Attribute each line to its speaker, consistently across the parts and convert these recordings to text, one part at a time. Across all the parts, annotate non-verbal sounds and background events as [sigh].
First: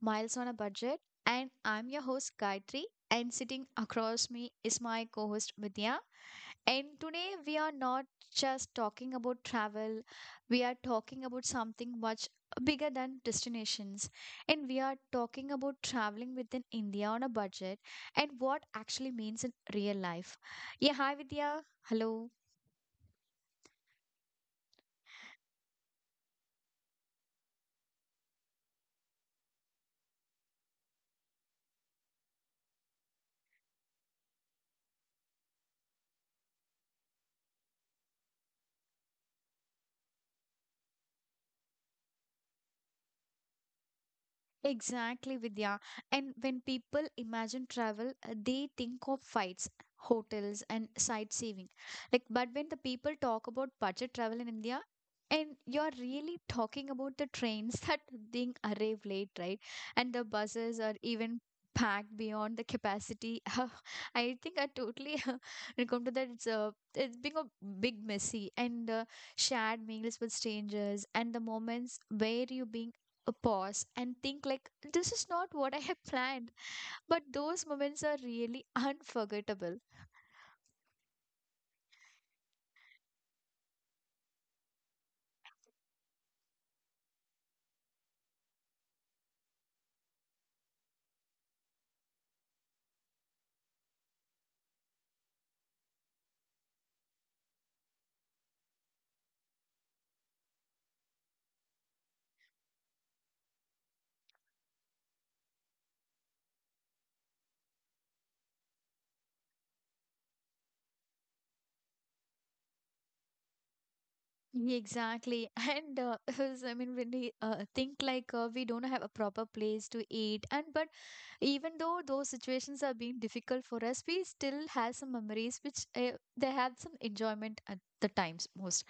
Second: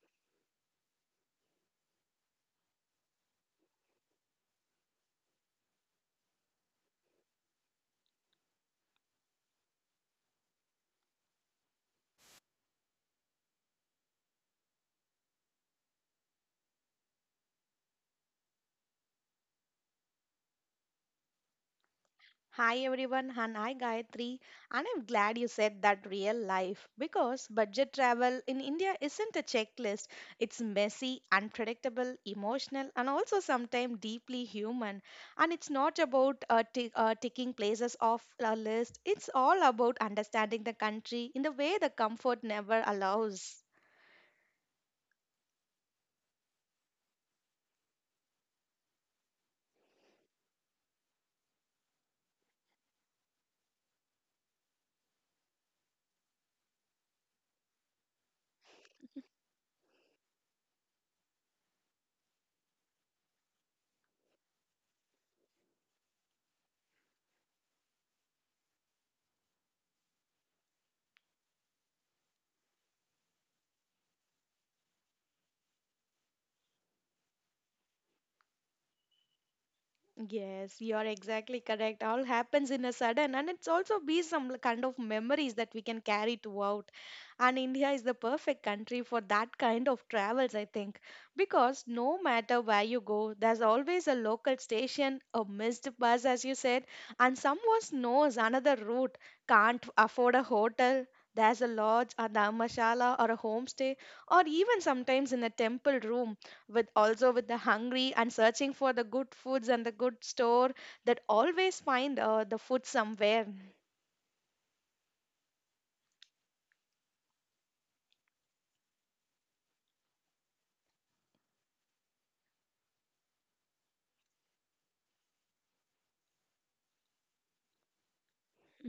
Speaker 1: Miles on a Budget, and I'm your host Gayatri. And sitting across me is my co-host Vidya. And today we are not just talking about travel; we are talking about something much bigger than destinations. And we are talking about traveling within India on a budget and what actually means in real life. Yeah, hi Vidya. Hello.
Speaker 2: Hi everyone, and I Gayatri, and I'm glad you said that real life because budget travel in India isn't a checklist. It's messy, unpredictable, emotional, and also sometimes deeply human. And it's not about ticking places off a list. It's all about understanding the country in the way the comfort never allows.
Speaker 1: Exactly, Vidya. And when people imagine travel, they think of flights, hotels, and sightseeing. Like, but when the people talk about budget travel in India, and you're really talking about the trains [laughs] that being arrive late, right? And the buses are even packed beyond the capacity. [laughs] I think I totally [laughs] when it comes to that. It's being a big messy and shared meals with strangers and the moments where you being a pause and think like this is not what I have planned. But those moments are really [laughs] unforgettable.
Speaker 2: Yes, you are exactly correct. All happens in a sudden, and it's also be some kind of memories that we can carry throughout. And India is the perfect country for that kind of travels, I think, because no matter where you go, there's always a local station, a missed bus, as you said, and someone knows another route, can't afford a hotel. There's a lodge, a dharmashala, or a homestay, or even sometimes in a temple room with also with the hungry and searching for the good foods and the good store that always find the food somewhere.
Speaker 1: Yeah, exactly, and [laughs] 'cause, I mean when we think like we don't have a proper place to eat, and but even though those situations are being difficult for us, we still have some memories which they have some enjoyment at the times most,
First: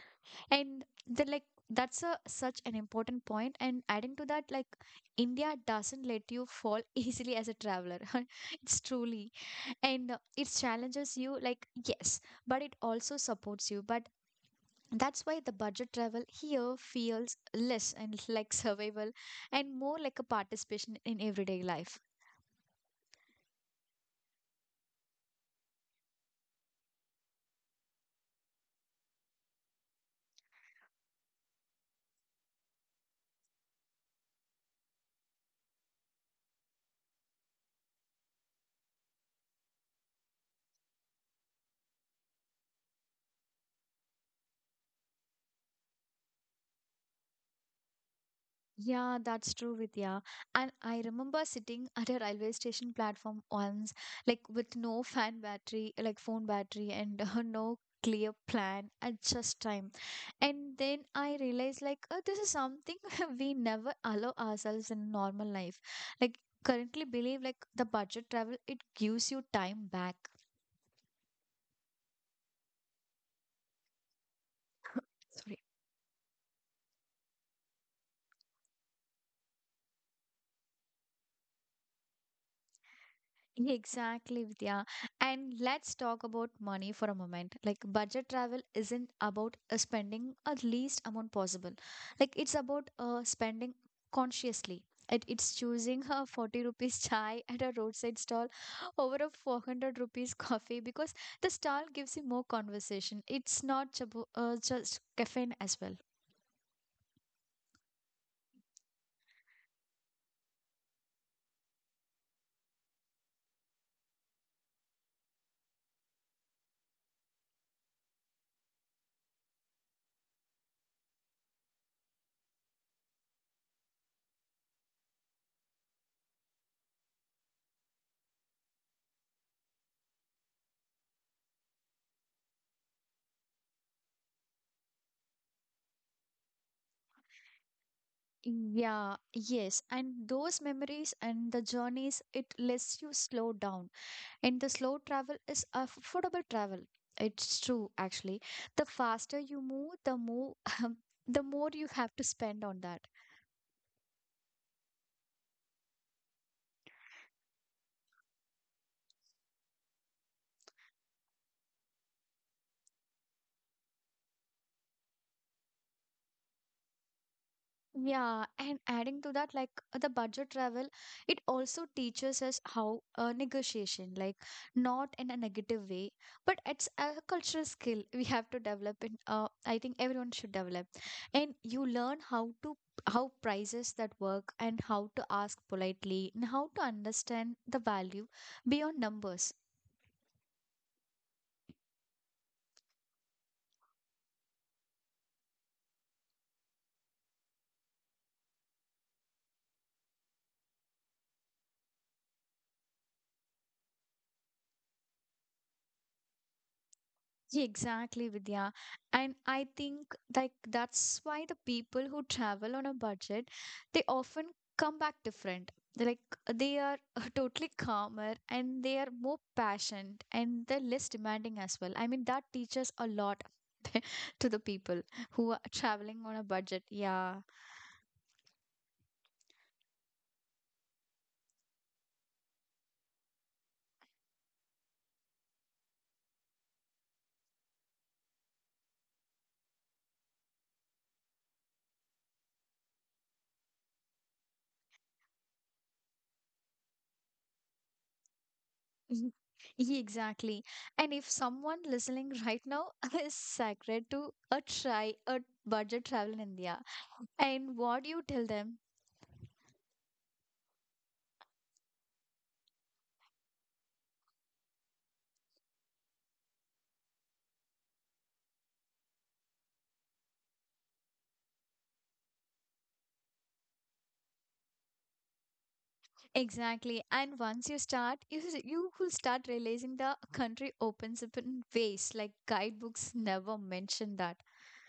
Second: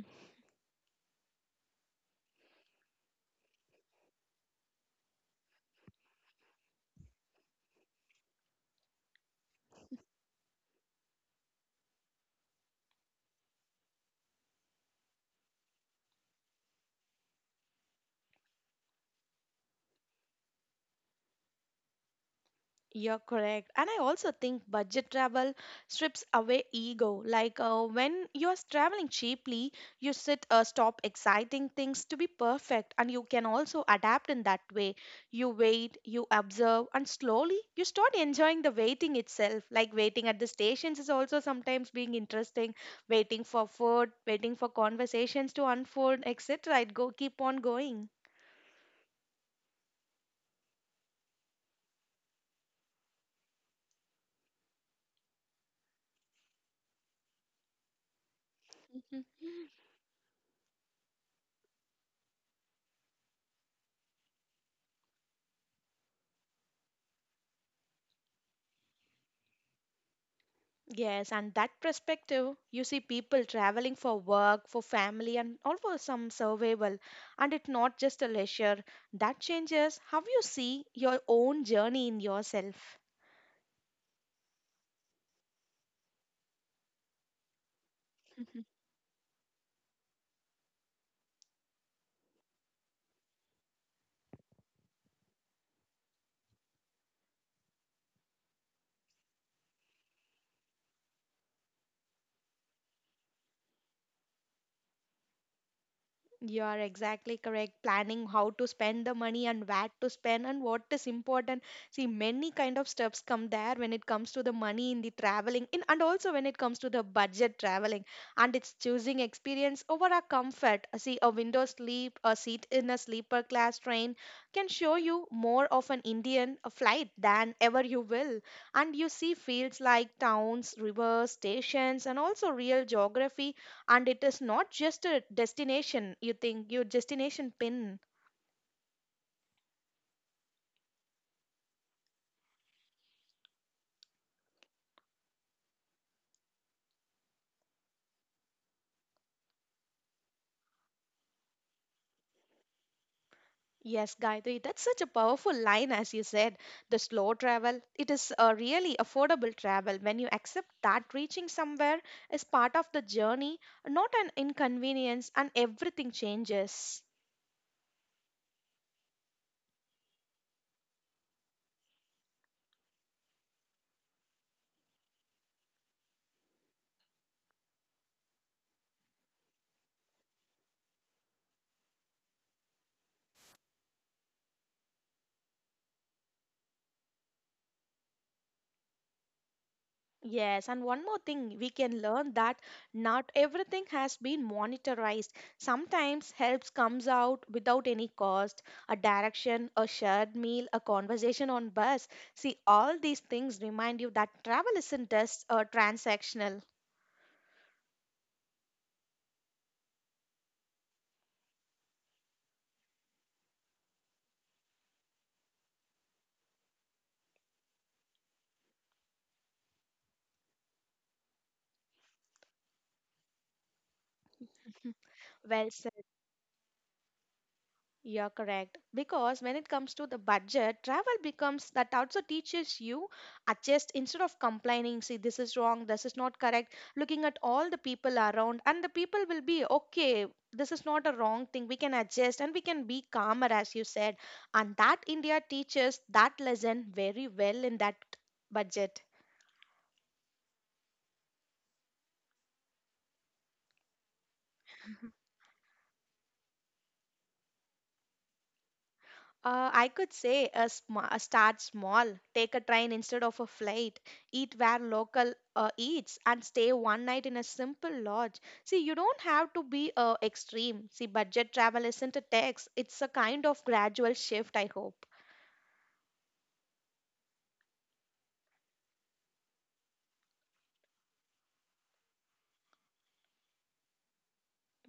Speaker 1: and they're like that's a such an important point. And adding to that, like India doesn't let you fall [laughs] easily as a traveler. [laughs] It's truly and it challenges you, like yes, but it also supports you, but that's why the budget travel here feels less and [laughs] like survival and more like a participation in everyday life.
Speaker 2: You're correct. And I also think budget travel strips away ego. Like, when you're traveling cheaply, you sit, stop exciting things to be perfect, and you can also adapt in that way. You wait, you observe, and slowly you start enjoying the waiting itself. Like waiting at the stations is also sometimes being interesting, waiting for food, waiting for conversations to unfold, etc. It go keep on going.
Speaker 1: Yeah, that's true, Vidya. And I remember sitting [laughs] at a railway station platform once, like with no fan battery, like phone battery, and [laughs] no clear plan and
Speaker 2: [laughs]
Speaker 1: just time. And then I realized like, oh, this is something [laughs] we never allow ourselves in normal life. Like currently believe like the budget travel, it gives you time back.
Speaker 2: Yes, and that perspective, you see people traveling for work, for family, and
Speaker 1: Sorry.
Speaker 2: all for some survival. And it's not just a leisure. That changes how you see your own journey in yourself.
Speaker 1: Exactly, Vidya. And let's talk about money for a moment. Like, budget travel isn't about spending a least amount possible. Like, it's about spending consciously. It's choosing a 40 rupees chai at a roadside stall over a 400 rupees [laughs] coffee because the stall gives you more conversation. It's not just caffeine as well.
Speaker 2: You are exactly correct. Planning how to spend the money and where to spend and what is important. See, many kind of steps come there when it comes to the money in the traveling, in, and also when it comes to the budget traveling. And it's choosing experience over a comfort. See, a window sleep, a seat in a sleeper class train can show you more of an Indian flight than ever you will. And you see fields like towns, rivers, stations, and also real geography, and it is not just a destination you think your destination pin.
Speaker 1: Yeah, yes. And those memories and the journeys, it lets you slow down. And the slow travel is affordable travel. It's true, actually. The faster you move, the more [laughs] the more you have to spend on that.
Speaker 2: Yes, Gayatri, that's such a powerful line. As you said, the slow travel it is a really affordable travel. When you accept that reaching somewhere is part of the journey, not an inconvenience, and everything changes.
Speaker 1: Yeah, and adding to that, like the budget travel, it also teaches us how negotiation, like not in a negative way, but it's a cultural skill we have to develop. And I think everyone should develop. And you learn how to how prices that work and how to ask politely and how to understand the value beyond numbers.
Speaker 2: Yes, and one more thing, we can learn that not everything has been monetized. Sometimes helps comes out without any cost, a direction, a shared meal, a conversation on bus. See, all these things remind you that travel isn't just transactional.
Speaker 1: Yeah, exactly, Vidya. And I think like that's why the people who travel on a budget, they often come back different. They're like they are [laughs] totally calmer and they are more patient and they're less demanding as well. I mean, that teaches a lot to the
Speaker 2: [laughs]
Speaker 1: people who are
Speaker 2: Well said.
Speaker 1: traveling on a budget. Yeah. [laughs]
Speaker 2: You're correct. Because when it comes to the budget, travel becomes that also teaches you adjust instead of complaining, see, this is wrong, this is not correct, looking at all the people around, and the people will be okay, this is not a wrong thing, we can adjust and we can be calmer, as you said. And that India teaches that lesson very well in that budget.
Speaker 1: Mhm. Yeah, exactly. And if someone listening right now [laughs] is sacred to a try a budget travel in India, and what do you tell them?
Speaker 2: I could say a, sma a start small, take a train instead of a flight, eat where local eats, and stay one night in a simple lodge. See, you don't have to be extreme. See, budget travel isn't a tax, it's a kind of gradual shift, I hope.
Speaker 1: Exactly. And once you start, you, you will start realizing the country opens up in ways like guidebooks never mention that.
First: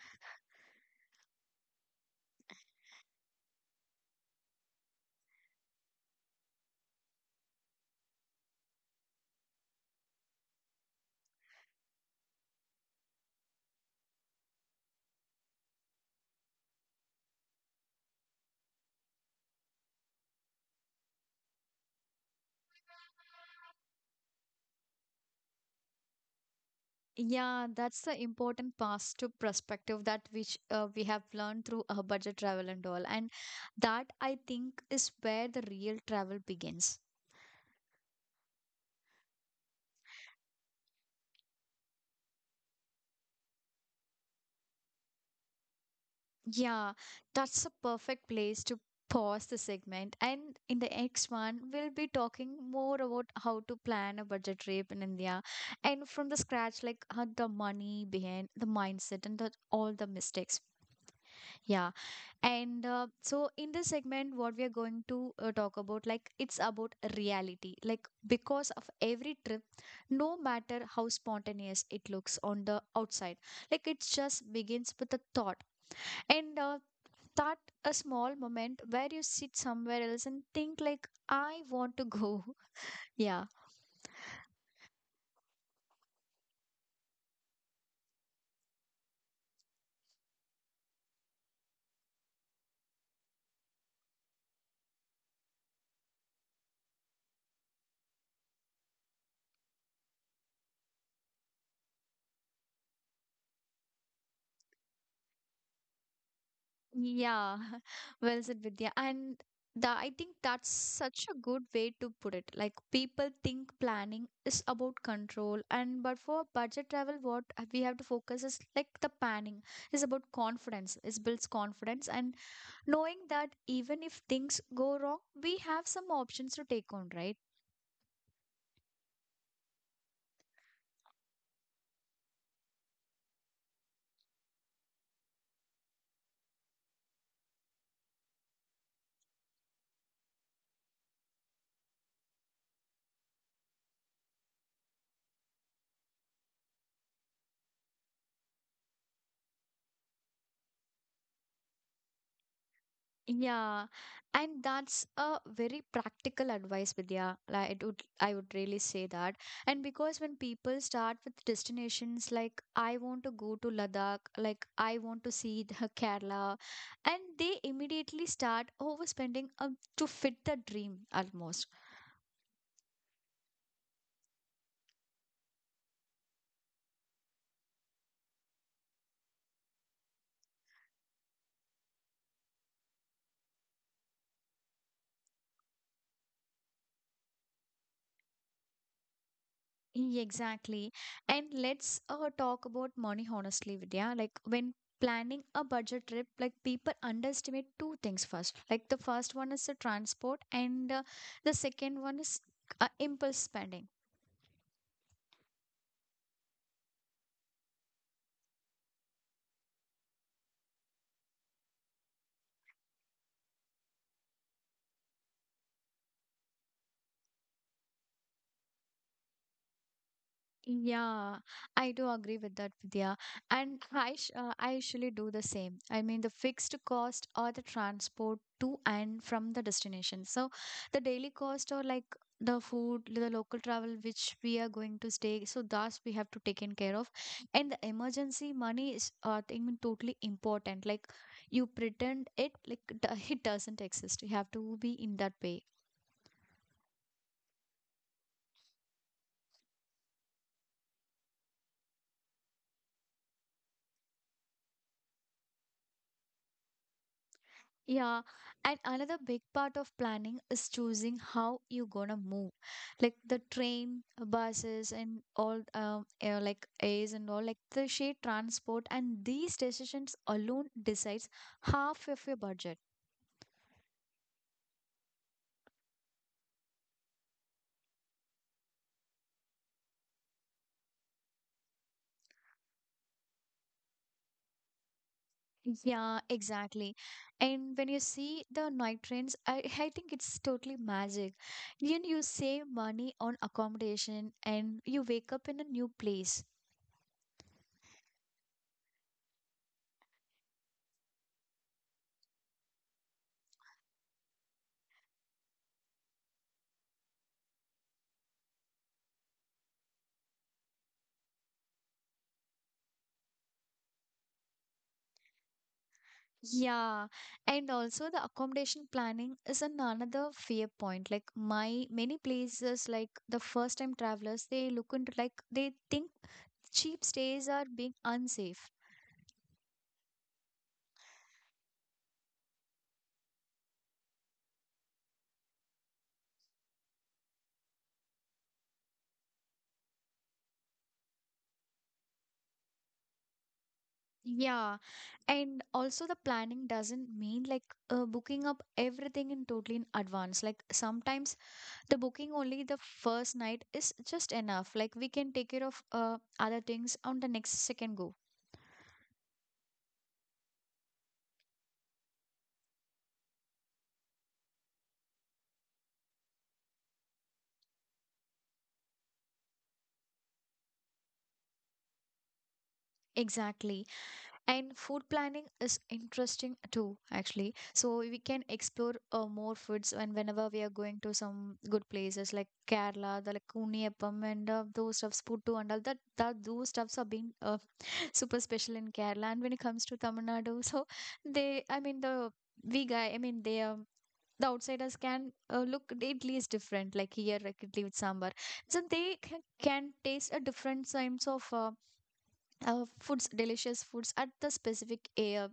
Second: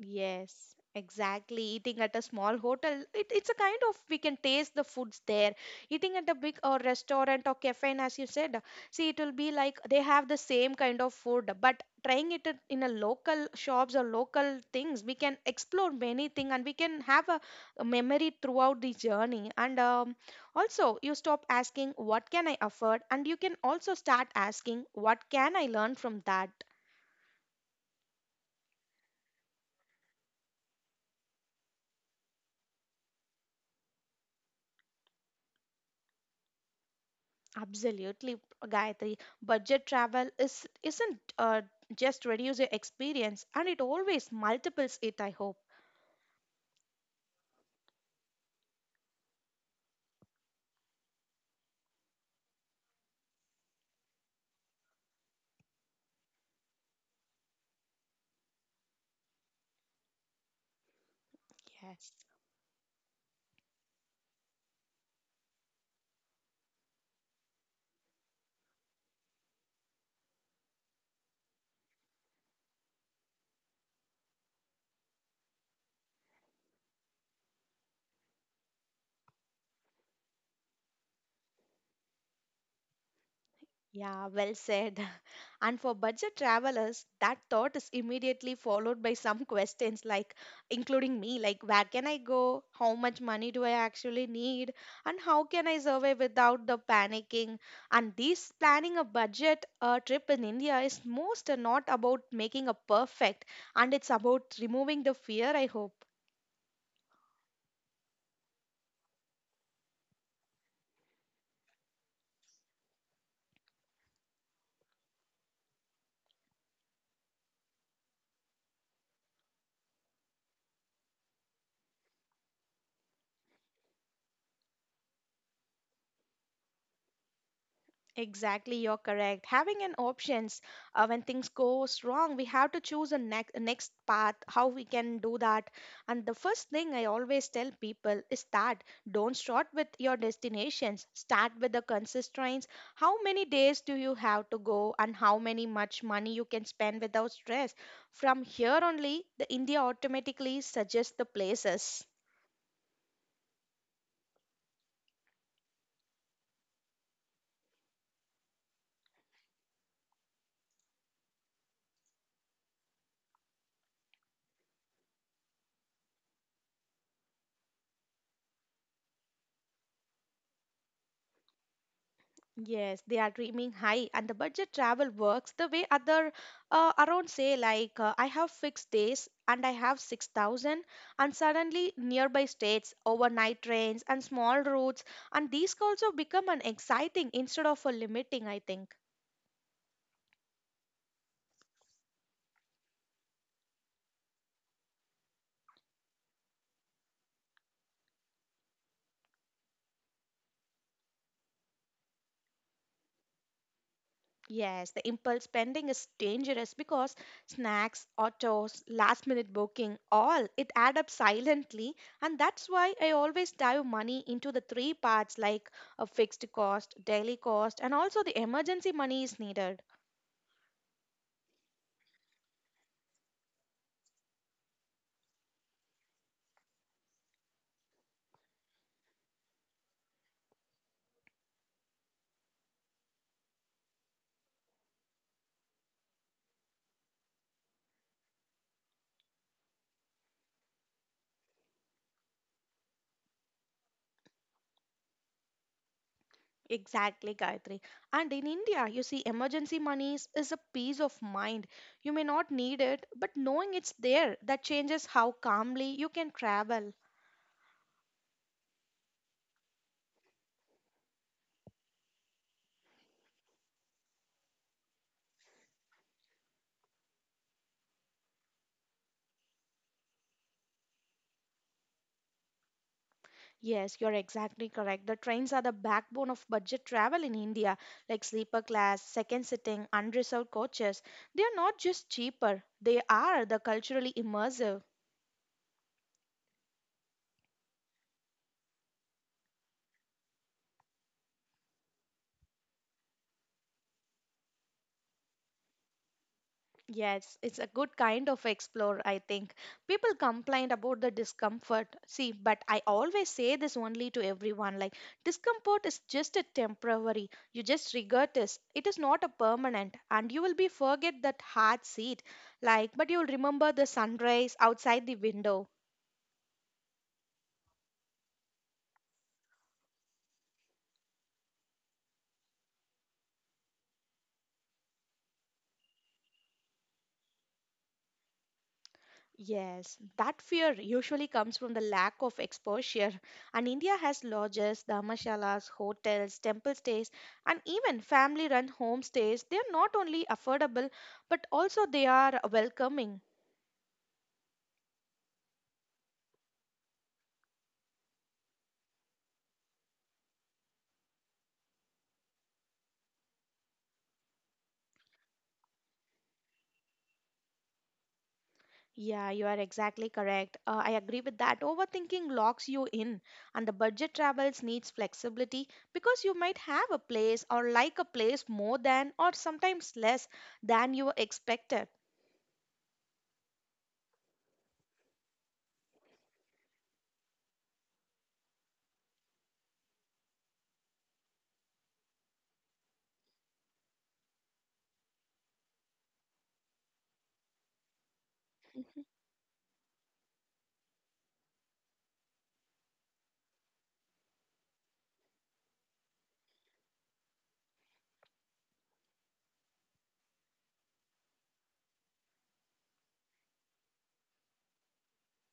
Speaker 2: Yes, exactly. Eating at a small hotel, it, it's a kind of we can taste the foods there. Eating at a big or restaurant or cafe, and as you said, see, it will be like they have the same kind of food, but trying it at- in a local shops or local things, we can explore many things and we can have a memory throughout the journey. And also, you stop asking, what can I afford? And you can also start asking, what can I learn from that?
Speaker 1: Yeah, that's the important pass to perspective that which we have learned through our budget travel and all. And that I think is where the real travel begins.
Speaker 2: Absolutely, Gayatri. Budget travel is isn't just reduce your experience, and it always multiples it. I hope.
Speaker 1: Yeah, that's a perfect place to pause the segment. And in the next one, we'll be talking more about how to plan a budget trip in India and from the scratch, like how the money behind the mindset and the, all the mistakes. Yeah.
Speaker 2: Yes.
Speaker 1: And so in this segment, what we are going to talk about, like it's about reality. Like because of every trip, no matter how spontaneous it looks on the outside, like it just begins with a thought and start a small moment where you sit somewhere else and think like I want to go [laughs] yeah.
Speaker 2: Yeah, well said. [laughs] And for budget travelers, that thought is immediately followed by some [laughs] questions like, including me, like, where can I go? How much money do I actually need? And how can I survive without the panicking? And this planning a budget trip in India is most not about making a perfect, and it's about removing the fear, I hope.
Speaker 1: Yeah. [laughs] Well said, Vidya. And the, I think that's such a good way to put it. Like people think planning is about control and but for budget travel what we have to focus is like the planning is about confidence. It builds confidence and knowing that even if things go wrong, we have some options to take on, right?
Speaker 2: Exactly, you're correct. Having an options when things goes wrong, we have to choose a next path. How we can do that? And the first thing I always tell people is that don't start with your destinations. Start with the constraints. How many days do you have to go, and how many much money you can spend without stress? From here only, the India automatically suggests the places.
Speaker 1: Yeah, and that's a very practical advice, Vidya. Like it would, I would really say that. And because when people start with destinations, like I want to go to Ladakh, like I want to see the [laughs] Kerala, and they immediately start overspending to fit the dream almost.
Speaker 2: Yes, they are dreaming high, and the budget travel works the way other around say like I have fixed days and I have 6,000, and suddenly nearby states, overnight trains and small routes and these also become an exciting instead of a limiting, I think.
Speaker 1: Yeah, exactly. And let's talk about money honestly, Vidya. Like when planning a budget trip, like people underestimate two things first. Like the first one is the transport, and the second one is impulse spending.
Speaker 2: Yes, the impulse spending is dangerous because snacks, autos, last minute booking, all it add up silently, and that's why I always dive money into the three parts like a fixed cost, daily cost and also the emergency money is needed.
Speaker 1: Yeah, I do agree with that, Vidya. And I, I usually do the same. I mean, the fixed cost or the transport to and from the destination. So the daily cost or like the food, the local travel which we are going to stay. So thus we have to take in care of. And the emergency money is thing totally important. Like you pretend it like [laughs] it doesn't exist. You have to be in that way.
Speaker 2: Exactly, Gayatri. And in India, you see emergency monies is a peace of mind. You may not need it, but knowing it's there that changes how calmly you can travel.
Speaker 1: Yeah, and another big part of planning is choosing how you're gonna move, like the train, buses, and all, like A's and all, like the shared transport, and these decisions alone decides half of your budget.
Speaker 2: Yes, you're exactly correct. The trains are the backbone of budget travel in India, like sleeper class, second sitting, unreserved coaches. They are not just cheaper, they are the culturally immersive.
Speaker 1: Yeah, exactly. And when you see the night trains, I, [laughs] I think it's totally magic. You save money on accommodation, and you wake up in a new place.
Speaker 2: Yes, it's a good kind of explore, I think. People complain about the discomfort. See, but I always say this only to everyone like, discomfort is just a temporary. You just regret this. It is not a permanent. And you will be forget that hard seat. Like, but you will remember the sunrise outside the window.
Speaker 1: Yeah, and also the accommodation planning is an another fear point. Like my many places, like the first time travelers, they look into like they think cheap stays are being unsafe.
Speaker 2: Yes, that fear usually comes from the lack of exposure. And India has lodges, dharmashalas, hotels, temple stays, and even family run homestays. They are not only affordable, but also they are welcoming.
Speaker 1: Yeah, and also the planning doesn't mean like booking up everything in totally in advance. Like sometimes the booking only the first night is just enough. Like we can take care of other things on the next second go.
Speaker 2: Yeah, you are exactly correct. I agree with that. Overthinking locks you in, and the budget travels needs flexibility because you might have a place or like a place more than or sometimes less than you expected.
Speaker 1: Exactly. And food planning is interesting too, actually. So we can explore more foods and whenever we are going to some good places like Kerala, the like Kuniyappam and those stuffs, Puttu and all that, that those stuffs are being [laughs] super special in Kerala. And when it comes to Tamil Nadu, [laughs] so they, I mean the we guy, I mean they the outsiders can look idli is different like here like idli with sambar, so they can taste a different kinds of foods delicious foods at the specific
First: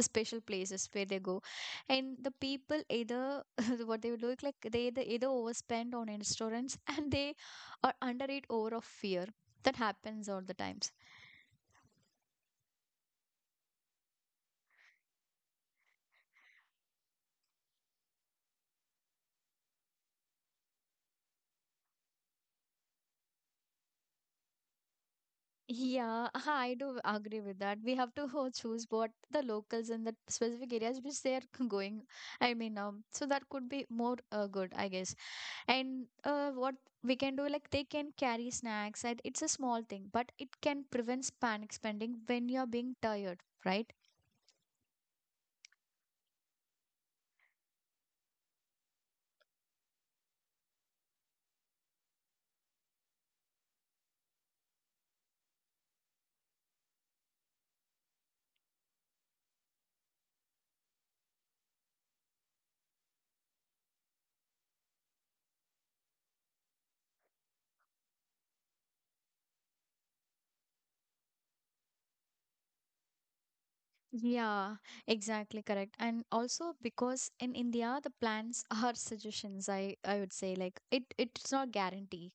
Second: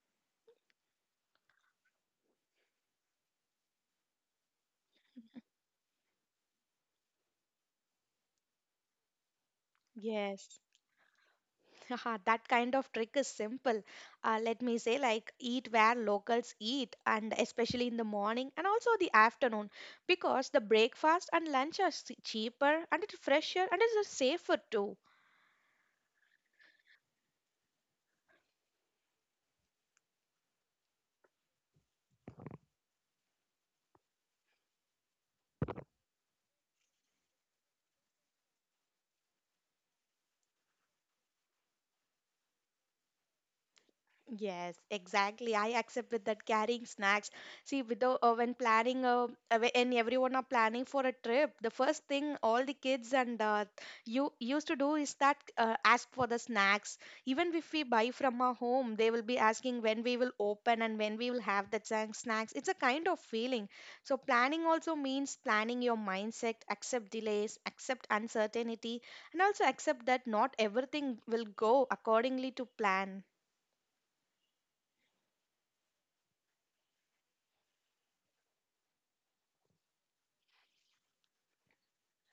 Speaker 1: special places where they go, and the people either [laughs] what they would do like they either, either overspend on restaurants [laughs] and they are undereat over of fear. That happens all the
Speaker 2: Yes.
Speaker 1: times.
Speaker 2: Haha, that kind of trick is simple. Let me say, like, eat where locals eat, and especially in the morning and also the afternoon, because the breakfast and lunch are s- cheaper and it's fresher and it's safer too.
Speaker 1: Yeah, [laughs] I do agree with that. We have to [laughs] choose what the locals in the specific areas which they are [laughs] going. I mean, so that could be more good, I guess. And what we can do like they can carry snacks and it's a small thing but it can prevent panic spending when you're being tired, right?
Speaker 2: Yes, exactly. I accept with that carrying snacks. See, without when planning, when everyone are planning for a trip, the first thing all the kids and you used to do is that ask for the snacks. Even if we buy from our home, they will be asking when we will open and when we will have the snacks. It's a kind of feeling. So planning also means planning your mindset, accept delays, accept uncertainty, and also accept that not everything will go accordingly to plan.
Speaker 1: Yeah, exactly correct. And also because in India the plans [laughs] are suggestions, I would say, like it it's not guarantee.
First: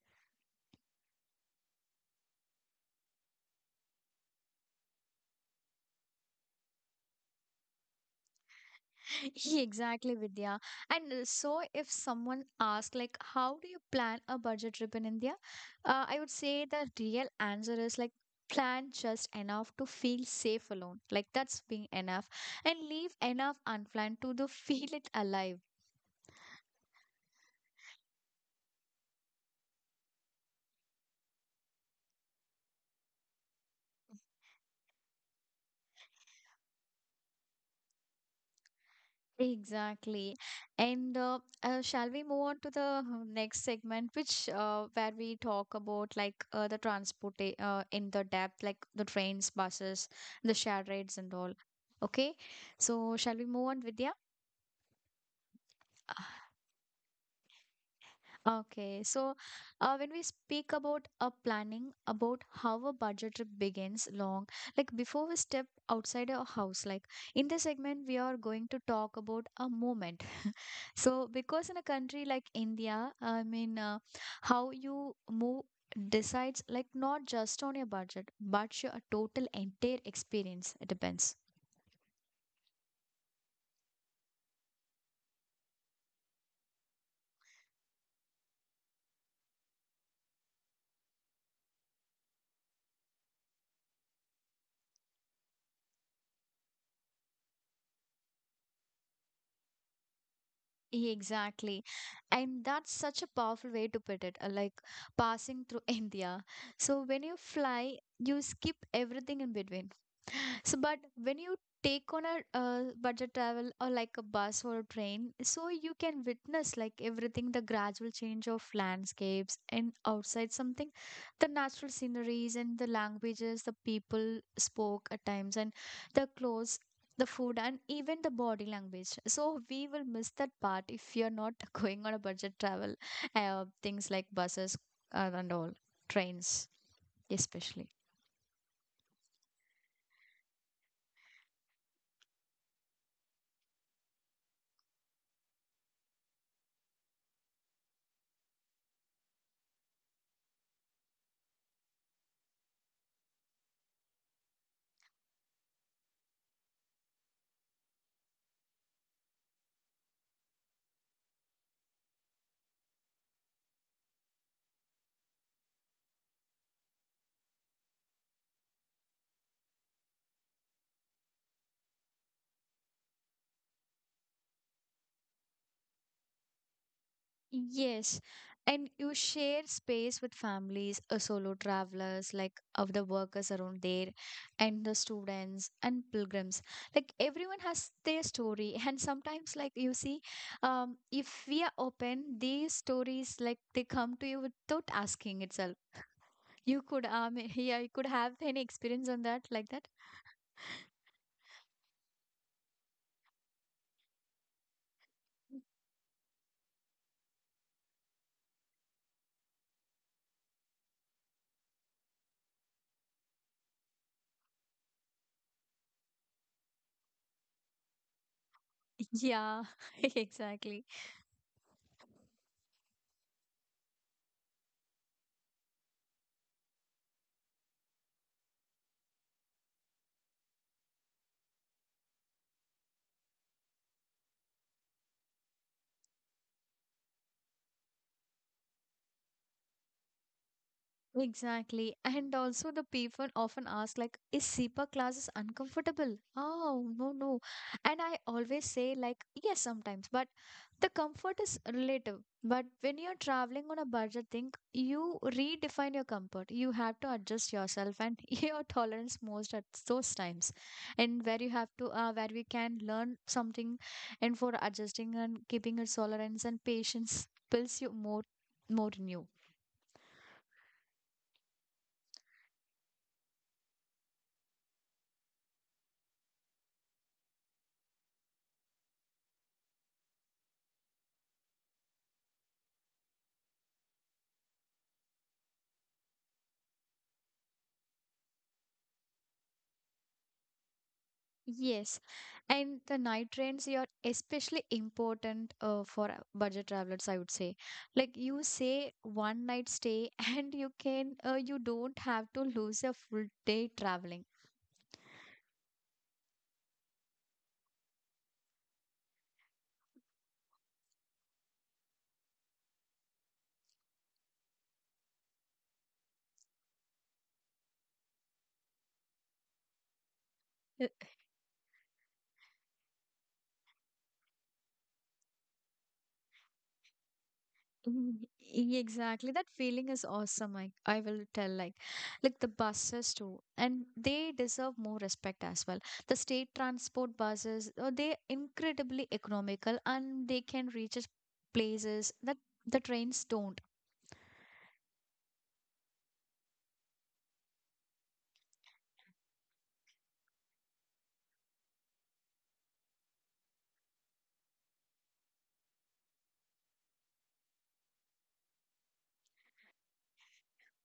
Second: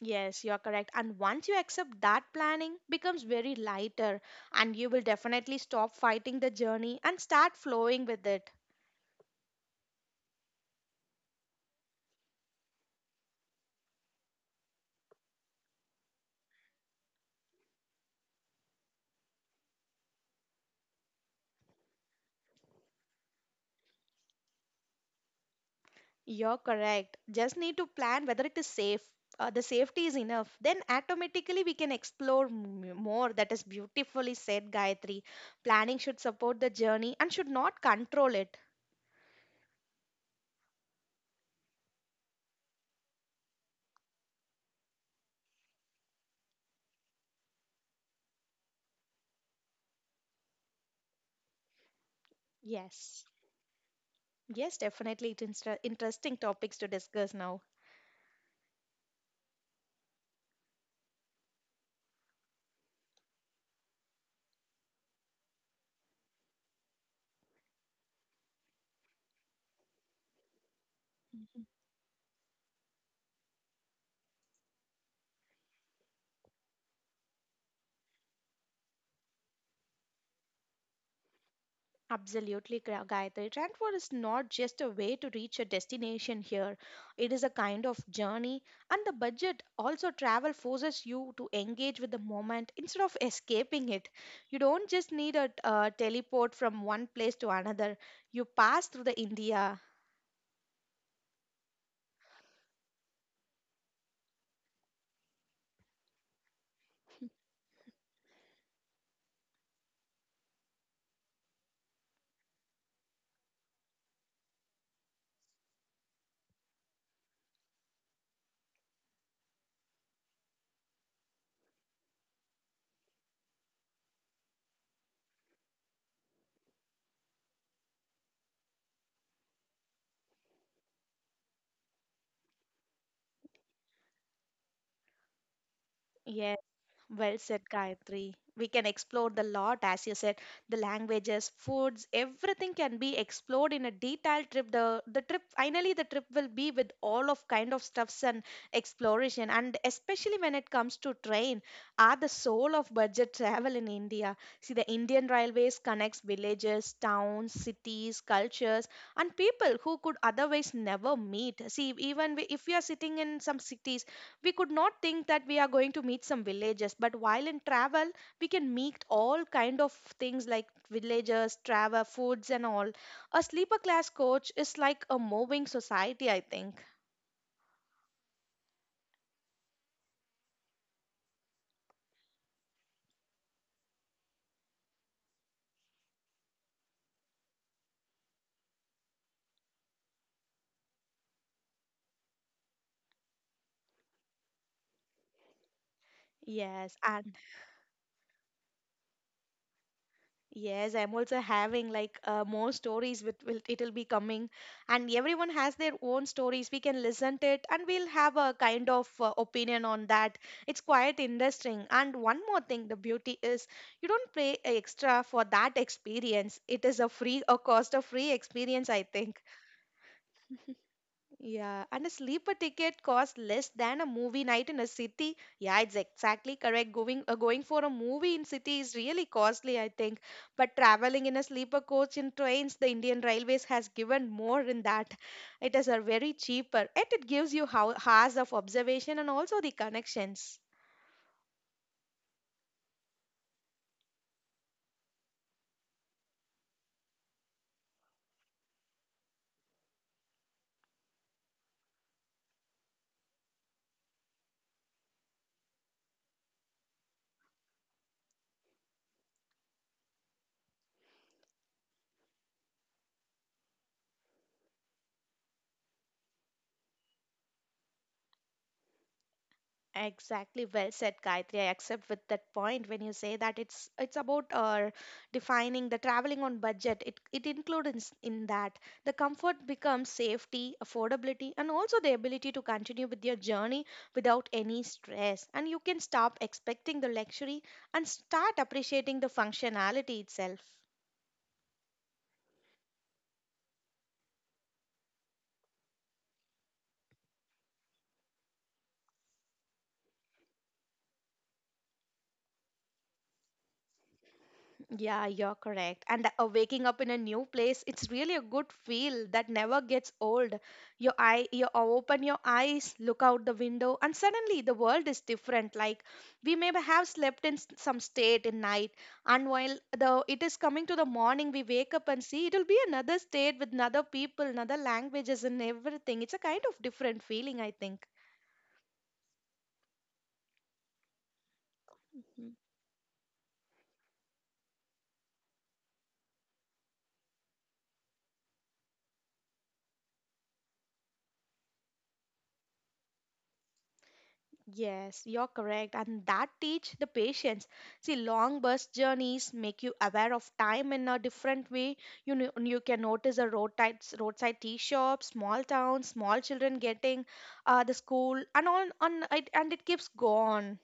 Speaker 2: Yes, you're correct. And once you accept that planning becomes very lighter and you will definitely stop fighting the journey and start flowing with it.
Speaker 1: [laughs] Exactly, Vidya. And so, if someone asks, like, how do you plan a budget trip in India? I would say the real answer is like, plan just enough to feel safe alone. Like, that's being enough. And leave enough unplanned to the [laughs] feel it alive.
Speaker 2: You're correct. Just need to plan whether it is safe. The safety is enough. Then automatically we can explore more. That is beautifully said, Gayatri. Planning should support the journey and should not control it.
Speaker 1: Exactly. And shall we move on to the next segment, which where we talk about like the transport in the depth, like the trains, buses, the shared rides and all. Okay. So
Speaker 2: Yes.
Speaker 1: shall we move on, Vidya?
Speaker 2: Yes, definitely. It's interesting
Speaker 1: Ah,
Speaker 2: topics to discuss now.
Speaker 1: okay. So when we speak about a planning, about how a budget trip begins long, like before we step outside our house, like in this segment, we are going to talk about a moment. So, because in a country like India, I mean, how you move decides like not just on your budget, but your total entire experience. It depends.
Speaker 2: Absolutely, Gayatri. Transport is not just a way to reach a destination here. It is a kind of journey, and the budget also travel forces you to engage with the moment instead of escaping it. You don't just need a teleport from one place to another, you pass through the India.
Speaker 1: Exactly. And that's such a powerful way to put it, like passing through [laughs] India. So, when you fly, you skip everything in between. So, but when you take on a budget travel or like a bus or a train, so you can witness like everything, the gradual change of landscapes and outside something, the natural sceneries and the languages the people spoke at times, and the clothes, the food, and even the body language. So, we will miss that part if you're not [laughs] going on a budget travel, things like buses and all,
Speaker 2: Yes.
Speaker 1: trains,
Speaker 2: Well said,
Speaker 1: especially.
Speaker 2: Gayatri. We can explore the lot, as you said, the languages, foods, everything can be explored in a detailed trip. The trip, finally the trip will be with all of kind of stuffs and exploration, and especially when it comes to train, are the soul of budget travel in India. See, the Indian Railways connects villages, towns, cities, cultures, and people who could otherwise never meet. See, even if we are sitting in some cities we could not think that we are going to meet some villagers, but while in travel, we can meet all kind of things like villagers, travel, foods and all. A sleeper class coach is like a moving society, I think.
Speaker 1: Yes, and you share space with families, solo travelers, like of the workers around there, and the students and pilgrims. Like everyone has their story, [laughs] and sometimes, like you see, if we are open, these stories like they come to you without asking itself. You
Speaker 2: Yes,
Speaker 1: could
Speaker 2: and.
Speaker 1: [laughs] yeah, you could have any experience on that like that.
Speaker 2: Yes, I'm also having like more stories with will it'll be coming, and everyone has their own stories. We can listen to it, and we'll have a kind of opinion on that. It's quite interesting. And one more thing, the beauty is you don't pay extra for that experience. It is a free, a cost of free experience, I think.
Speaker 1: Yeah, [laughs] exactly.
Speaker 2: Yeah, and a sleeper ticket costs less than a movie night in a city. Yeah, it's exactly correct. Going going for a movie in city is really costly, I think. But traveling in a sleeper coach in trains, the Indian Railways has given more in that. It is a very cheaper, and it gives you how hours of observation and also the connections.
Speaker 1: Exactly. And also the people often ask like, is SEPA classes uncomfortable? Oh, no, no. And I always say like, yes, sometimes, but the comfort is relative. But when you're traveling on a budget thing, you redefine your comfort. You have to adjust yourself and [laughs] your tolerance most at those times. And where you have to, where we can learn something and for adjusting and keeping your tolerance and patience builds you more in you.
Speaker 2: Exactly, well said, Gayatri. I accept with that point when you say that it's about defining the traveling on budget. It includes in that the comfort becomes safety, affordability, and also the ability to continue with your journey without any stress. And you can stop expecting the luxury and start appreciating the functionality itself.
Speaker 1: Yes, and the night trains are especially important for budget travelers, I would say. Like you say, one night stay, [laughs] and you don't have to lose a full day traveling.
Speaker 2: Yeah, you're correct. Waking up in a new place, it's really a good feel that never gets old. Your eye, you open your eyes, look out the window, and suddenly the world is different. Like we may have slept in some state in night, and while the it is coming
Speaker 1: Uh,
Speaker 2: to the morning, we wake up and see it'll be another state with another people, another languages, and everything. It's a kind of different feeling, I think.
Speaker 1: mm, Exactly, that feeling is awesome. I will tell like the buses too, and they deserve more respect as well. The state transport buses, they incredibly economical, and they can reach us places that the trains don't.
Speaker 2: Yes, you're correct. And that teach the patience. See, long bus journeys make you aware of time in a different way. You know, you can notice the roadside tea shops, small towns, small children getting the school, and on it, and it keeps going.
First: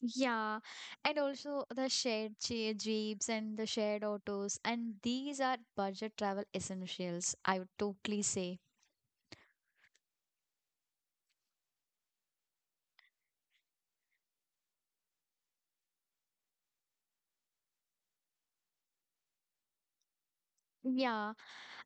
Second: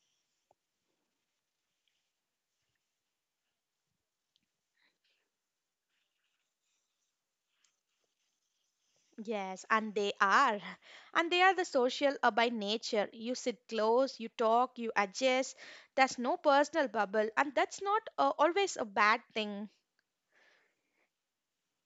Speaker 1: Yeah, and also the shared jeeps and the shared autos, and these are budget travel essentials, I would totally say.
Speaker 2: Yes, and they are, [laughs] and they are the social by nature. You sit close, you talk, you adjust. There's no personal bubble, and that's not always a bad thing.
Speaker 1: Yeah,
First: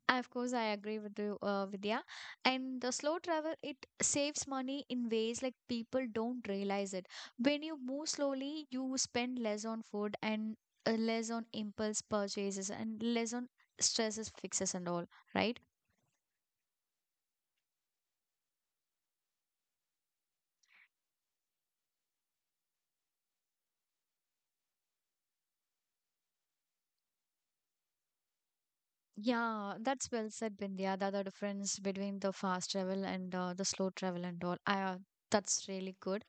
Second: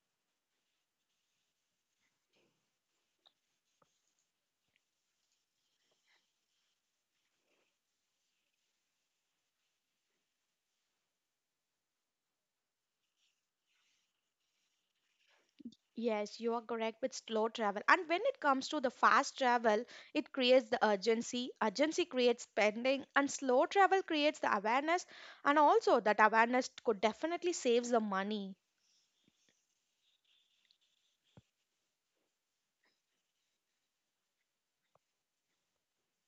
Speaker 1: of course, I agree with you, Vidya. And the slow travel, it saves money in ways like people don't realize it. When you move slowly, you spend less on food and less on impulse purchases and less on stresses fixes and all, right?
Speaker 2: Yes, you are correct with slow travel. And when it comes to the fast travel, it creates the urgency. Urgency creates spending, and slow travel creates the awareness. And also, that awareness could definitely saves the money.
Speaker 1: Yeah, that's well said, Bindya. The difference between the fast travel and the slow travel and all. That's really good.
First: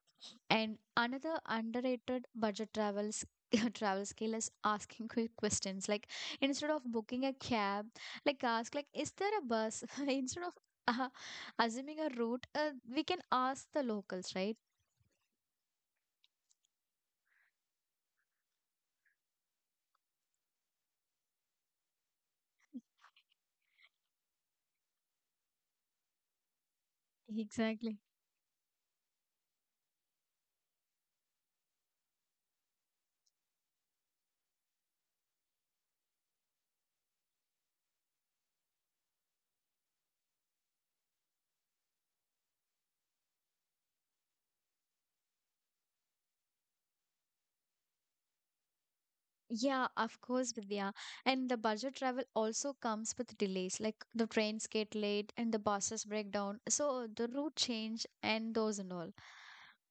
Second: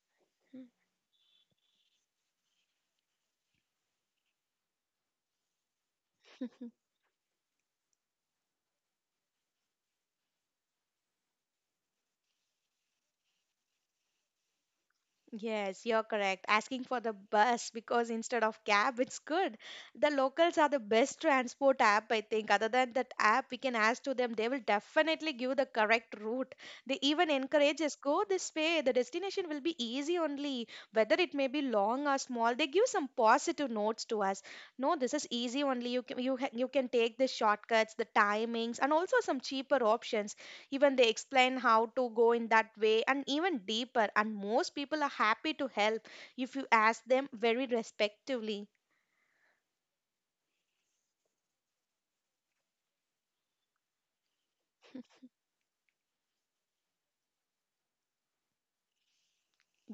Speaker 1: And another underrated budget travels [laughs] travel skill is asking quick questions. Like instead
Speaker 2: [laughs]
Speaker 1: of booking a cab, like ask like, is there a bus? [laughs] Instead of uh, assuming a route, we can ask the locals, right?
Speaker 2: Yes, you're correct. Asking for the bus [laughs] because instead of cab, it's good. The locals are the best transport app, I think. Other than that app, we can ask to them. They will definitely give the correct route. They even encourage us,
Speaker 1: Exactly.
Speaker 2: go this way. The destination will be easy only. Whether it may be long or small, they give some positive notes to us. No, this is easy only. You can, you, you can take the shortcuts, the timings, and also some cheaper options, even they explain how to go in that way and even deeper, and most people are happy to help if you ask them very respectively.
Speaker 1: Yeah, of course, Vidya. And the budget travel also comes with delays, like the trains get late and the buses break down. So the route change and those and all.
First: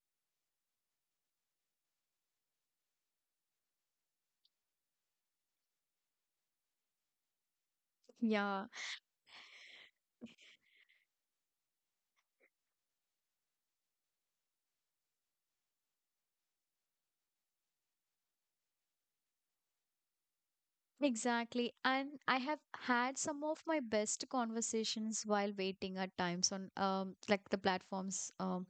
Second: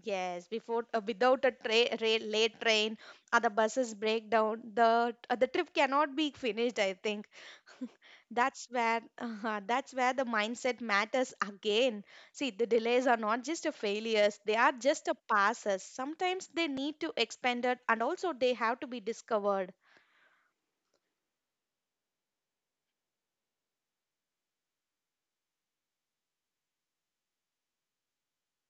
Speaker 2: Yes, before, without a late train or the buses break down, the trip cannot be finished, I think.
Speaker 1: Yeah,
Speaker 2: That's where [laughs] that's where the mindset matters again. See, the delays are not just a failures, they are just a passes, sometimes they need to expand it and also they have to be discovered.
Speaker 1: exactly. And I have had some of my best conversations while waiting at times on like the platforms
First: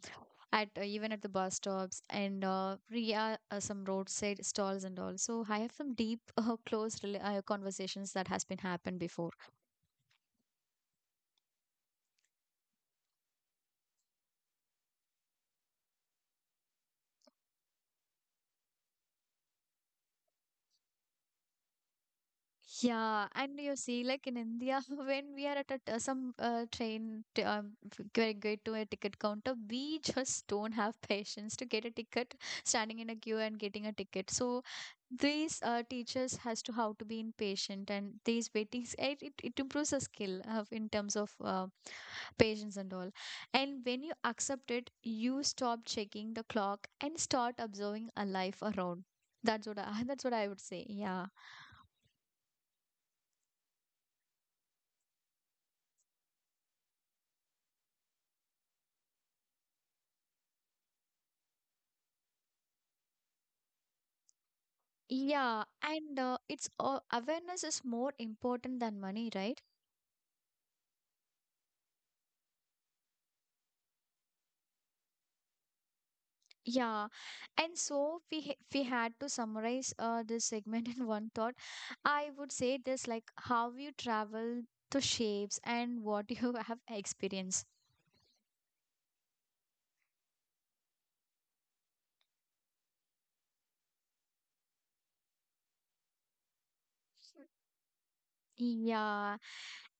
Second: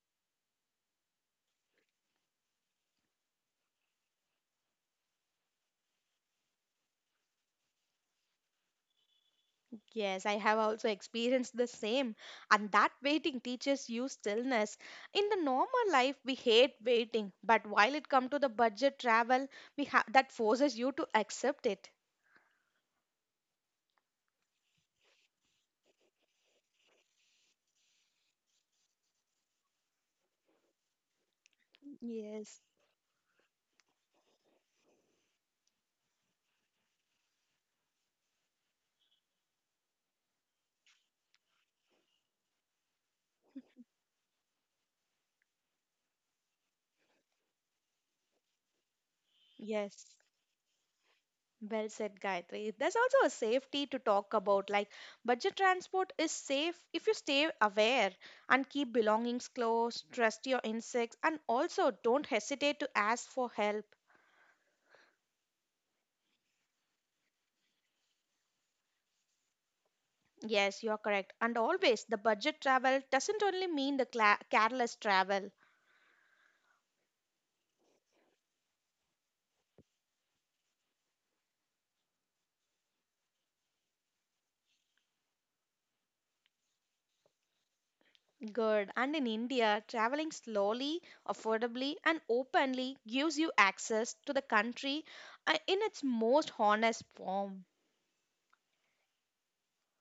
Speaker 1: at even at the bus stops and Ria some roadside stalls and all. So I have some deep [laughs] close conversations that has been happened before.
Speaker 2: Yes, I have also experienced the same. And that waiting teaches you stillness. In the normal life, we hate waiting, but while it comes to the budget travel, that forces you to accept it.
Speaker 1: Yeah, and you see, like in India, [laughs] when we are at some train, t- f- g- get to a ticket counter, we just don't have [laughs] patience to get a ticket,
Speaker 2: Yes,
Speaker 1: standing in a queue and getting a ticket. So these teachers has to how to be impatient, and these waitings, it improves a skill in terms of patience and all. And when you accept it, you stop checking the clock and start observing a life around. That's what I, [laughs]
Speaker 2: yes.
Speaker 1: That's what I would say. Yeah.
Speaker 2: Well said, Gayatri. There's also a safety to talk about. Like, budget transport is safe if you stay aware and keep belongings close, trust your instincts, and also don't hesitate to ask for help.
Speaker 1: Yeah, and it's awareness is more important than money, right?
Speaker 2: Yes, you're correct. And always, the budget travel doesn't only mean the cla careless travel.
Speaker 1: Yeah, and we had to summarize this segment [laughs] in one thought. I would say this like how you travel, to shapes, and what [laughs] you have experienced.
Speaker 2: Good. And in India, traveling slowly, affordably, and openly gives you access to the country in its most honest form.
Speaker 1: Yeah.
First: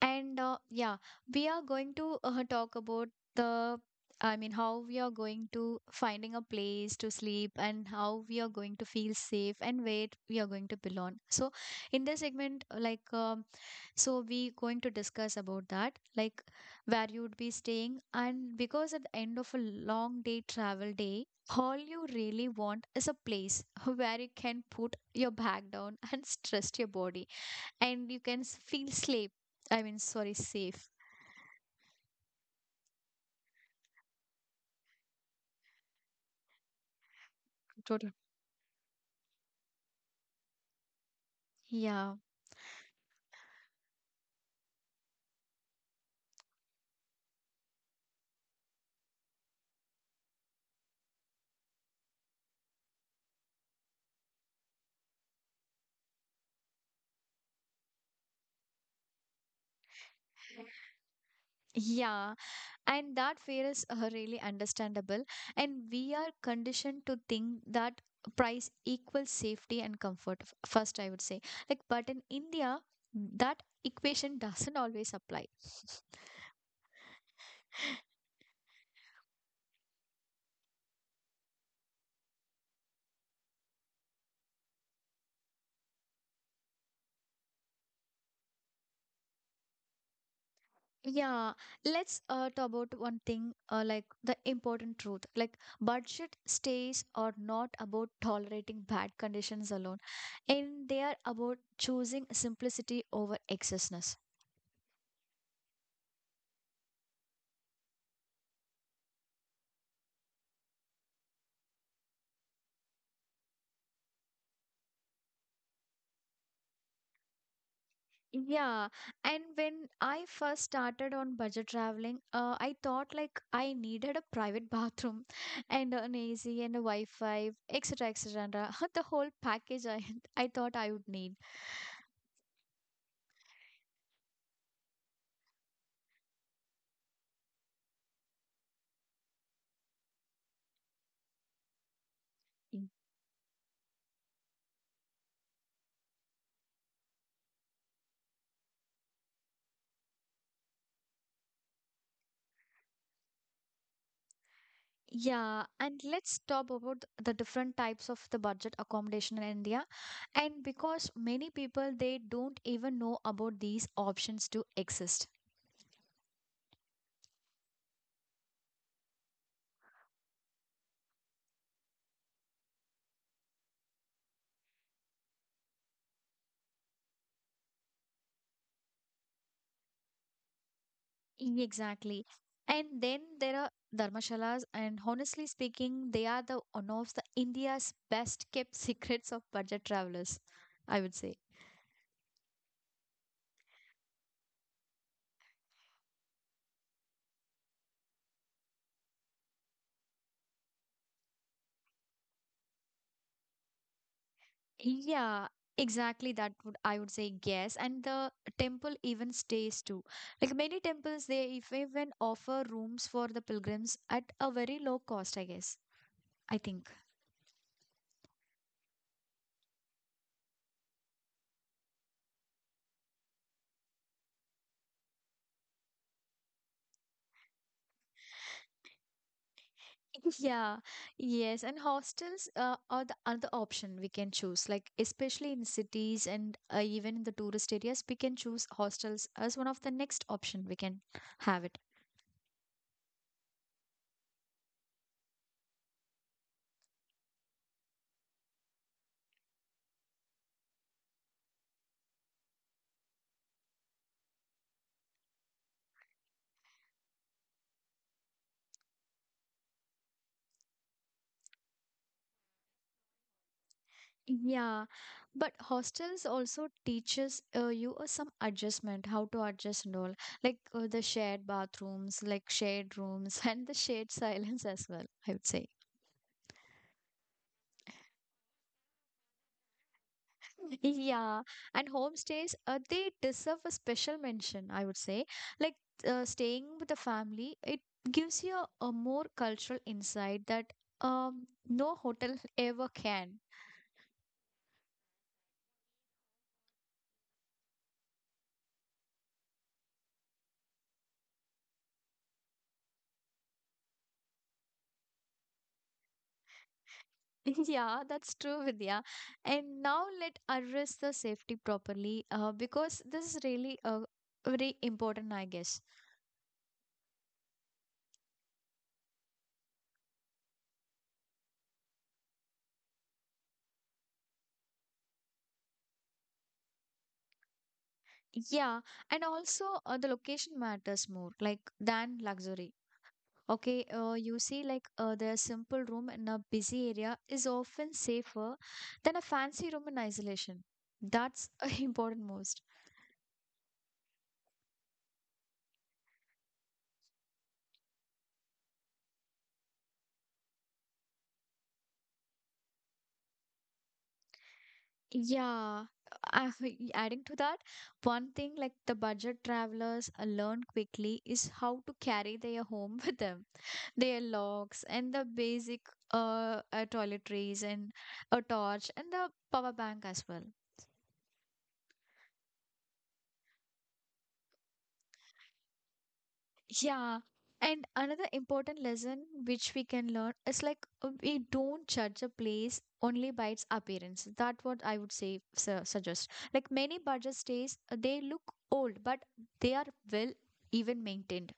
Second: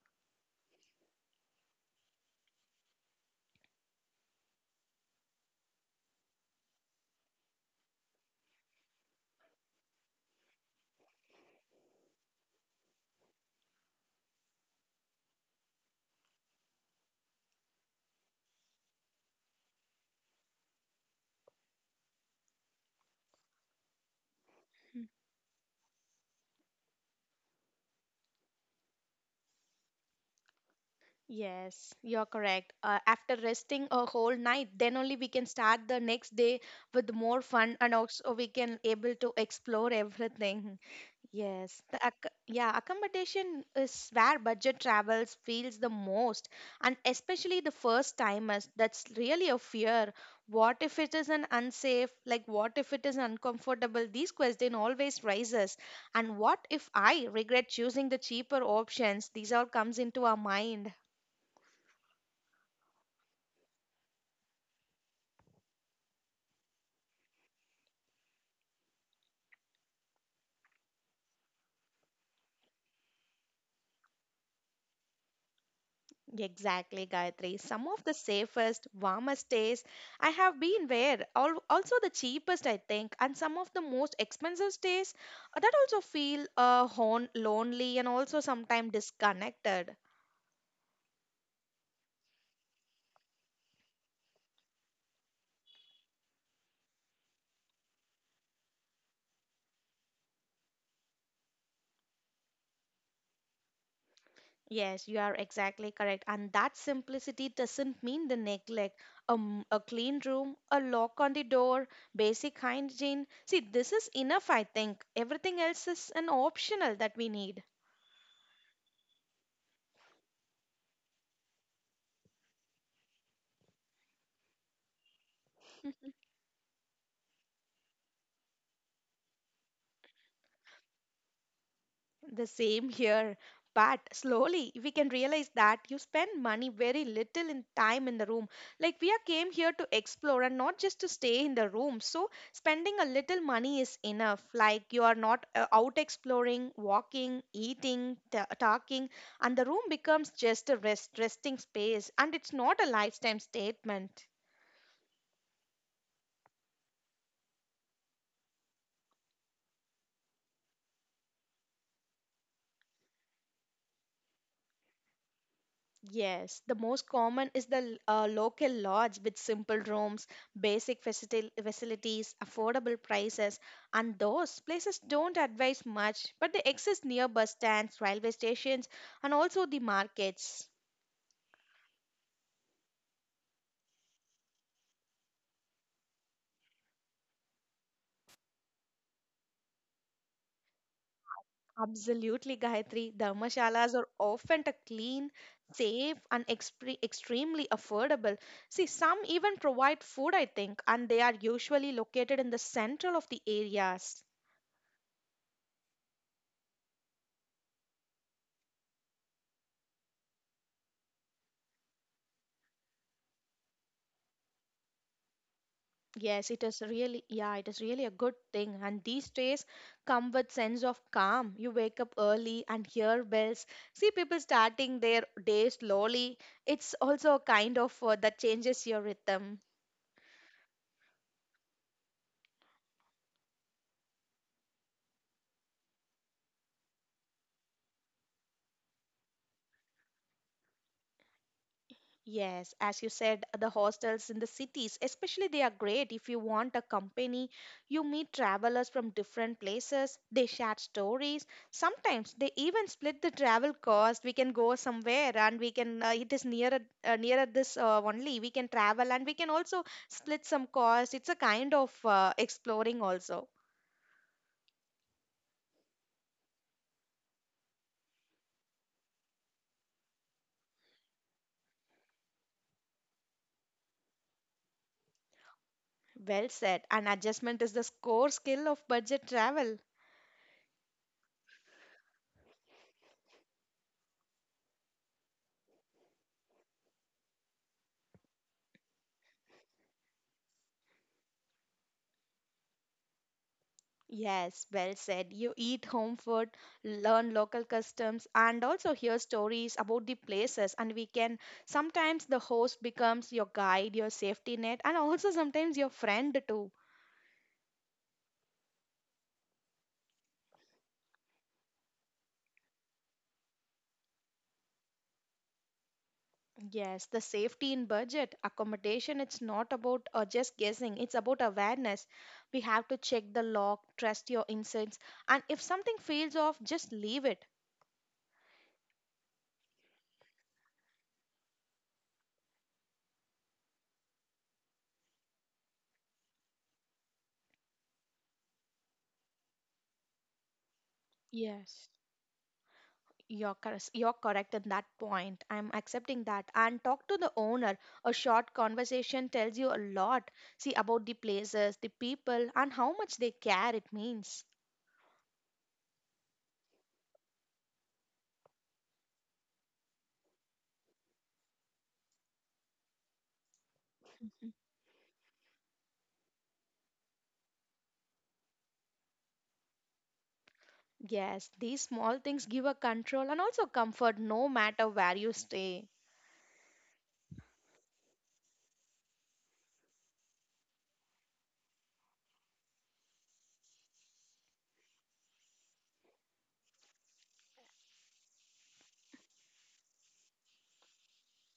Speaker 1: And uh, yeah, we are going to talk about the, I mean, how we are going to finding a place to sleep and how we are going to feel safe and where we are going to belong. So, in this segment, like, so we going to discuss about that, like where you would be staying. And because at the end of a long day travel day, all you really want is a place [laughs] where you can put your bag down and [laughs] stress your body and you can feel sleep. I mean, sorry, safe.
Speaker 2: Yes, you're correct. After resting a whole night, then only we can start the next day with more fun, and
Speaker 1: Totally.
Speaker 2: also we can able to explore everything. Yes, the
Speaker 1: Yeah.
Speaker 2: yeah, accommodation is where budget travels feels the most, and especially the first timers. That's really a fear. What if it is an unsafe? Like, what if it is uncomfortable? These question always rises. And what if I regret choosing the cheaper options? These all comes into our mind.
Speaker 1: Yeah, and that fear is really understandable. And we are conditioned to think that price equals safety and comfort, first, I would say. Like, but in India, that equation doesn't always apply.
Speaker 2: Exactly, Gayatri. Some of the safest,
Speaker 1: [laughs]
Speaker 2: warmest stays I have been where, also the cheapest, I think, and some of the most expensive stays that also feel lonely and also sometimes disconnected.
Speaker 1: Yeah, let's talk about one thing like the important truth. Like, budget stays are not about tolerating bad conditions alone, and they are about choosing simplicity over excessiveness.
Speaker 2: Yes, you are exactly correct. And that simplicity doesn't mean the neglect. A clean room, a lock on the door, basic hygiene. See, this is enough, I think. Everything else is an optional that we need.
Speaker 1: Yeah, and when I first started on budget traveling, I thought like I needed a private bathroom [laughs] and an AC and a Wi-Fi, etc., etc. [laughs] The whole package I thought I would need.
Speaker 2: The same here. But slowly we can realize that you spend money very little in time in the room. Like we are came here to explore and not just to stay in the room. So spending a little money is enough. Like you are not out exploring, walking, eating, ta talking, and the room becomes just a resting space. And it's not a lifetime statement.
Speaker 1: Yeah, and let's talk about the different types of the budget accommodation in India. And because many people they don't even know about these options to exist.
Speaker 2: Yes, the most common is the local lodge with simple rooms, facilities, affordable prices, and those places don't advise much, but they exist near bus stands, railway stations, and also the markets.
Speaker 1: Exactly. And then there are dharmashalas, and honestly speaking, they are the one of the India's best kept [laughs] secrets of budget travelers, I would say.
Speaker 2: Absolutely, Gayatri. Dharmashalas are often a clean, safe, and extremely affordable. See, some even provide food, I think, and they are usually located in the central of the areas.
Speaker 1: Yeah, exactly. That would I would say yes. And the temple even stays too. Like many temples, they if even offer rooms for the pilgrims at a very low cost, I guess.
Speaker 2: Yes,
Speaker 1: I
Speaker 2: it is
Speaker 1: think.
Speaker 2: really, yeah, it is really a good thing. And these days come with sense of calm. You wake up early and hear bells. See people starting their day slowly. It's also a kind of that changes your rhythm.
Speaker 1: [laughs] Yeah, yes, and hostels are the other option we can choose. Like especially in cities and even in the tourist areas, we can choose hostels as one of the next option we can have it.
Speaker 2: Yes, as you said, the hostels in the cities, especially, they are great if you want a company. You meet travelers from different places, they share stories. Sometimes they even split the travel cost. We can go somewhere and we can, it is nearer, nearer this only. We can travel and we can also split some cost. It's a kind of exploring also.
Speaker 1: Yeah, but hostels also teaches you some adjustment, how to adjust and all, like the shared bathrooms, like shared rooms, [laughs] and the shared silence as well, I would say.
Speaker 2: Well said. And adjustment is the core skill of budget travel.
Speaker 1: Yeah, and homestays, they deserve a special mention, I would say. Like staying with the family, it gives you a more cultural insight that no hotel [laughs] ever can.
Speaker 2: Yes, well said. You eat home food, learn local customs, and also hear stories about the places. And we can sometimes the host becomes your guide, your safety net, and also sometimes your friend too.
Speaker 1: [laughs] Yeah, that's true, Vidya. And now let address the safety properly, because this is really very important, I guess.
Speaker 2: Yes, the safety in budget accommodation. It's not about just guessing, it's about awareness. We have to check the log, trust your instincts, and if something feels off, just leave it.
Speaker 1: Yeah, and also the location matters more, like than luxury. Okay, you see, like the simple room in a busy area is often safer than a fancy room in isolation. That's [laughs]
Speaker 2: Yes.
Speaker 1: important most.
Speaker 2: You're correct in that point. I'm accepting that. And talk to the owner. A short conversation tells you a lot. See about the places, the people, and how much they care it means.
Speaker 1: Yeah, I, [laughs] adding to that, one thing like the budget travelers learn quickly is how to carry their home [laughs] with them, their logs and the basic toiletries and a torch and the power bank as well.
Speaker 2: Yes, these small things give a control and also comfort no matter where you stay.
Speaker 1: Yeah. And another important lesson which we can learn is like we don't judge a place only by its appearance. That's what I would say suggest. Like many budget stays, they look old, but they are well even maintained.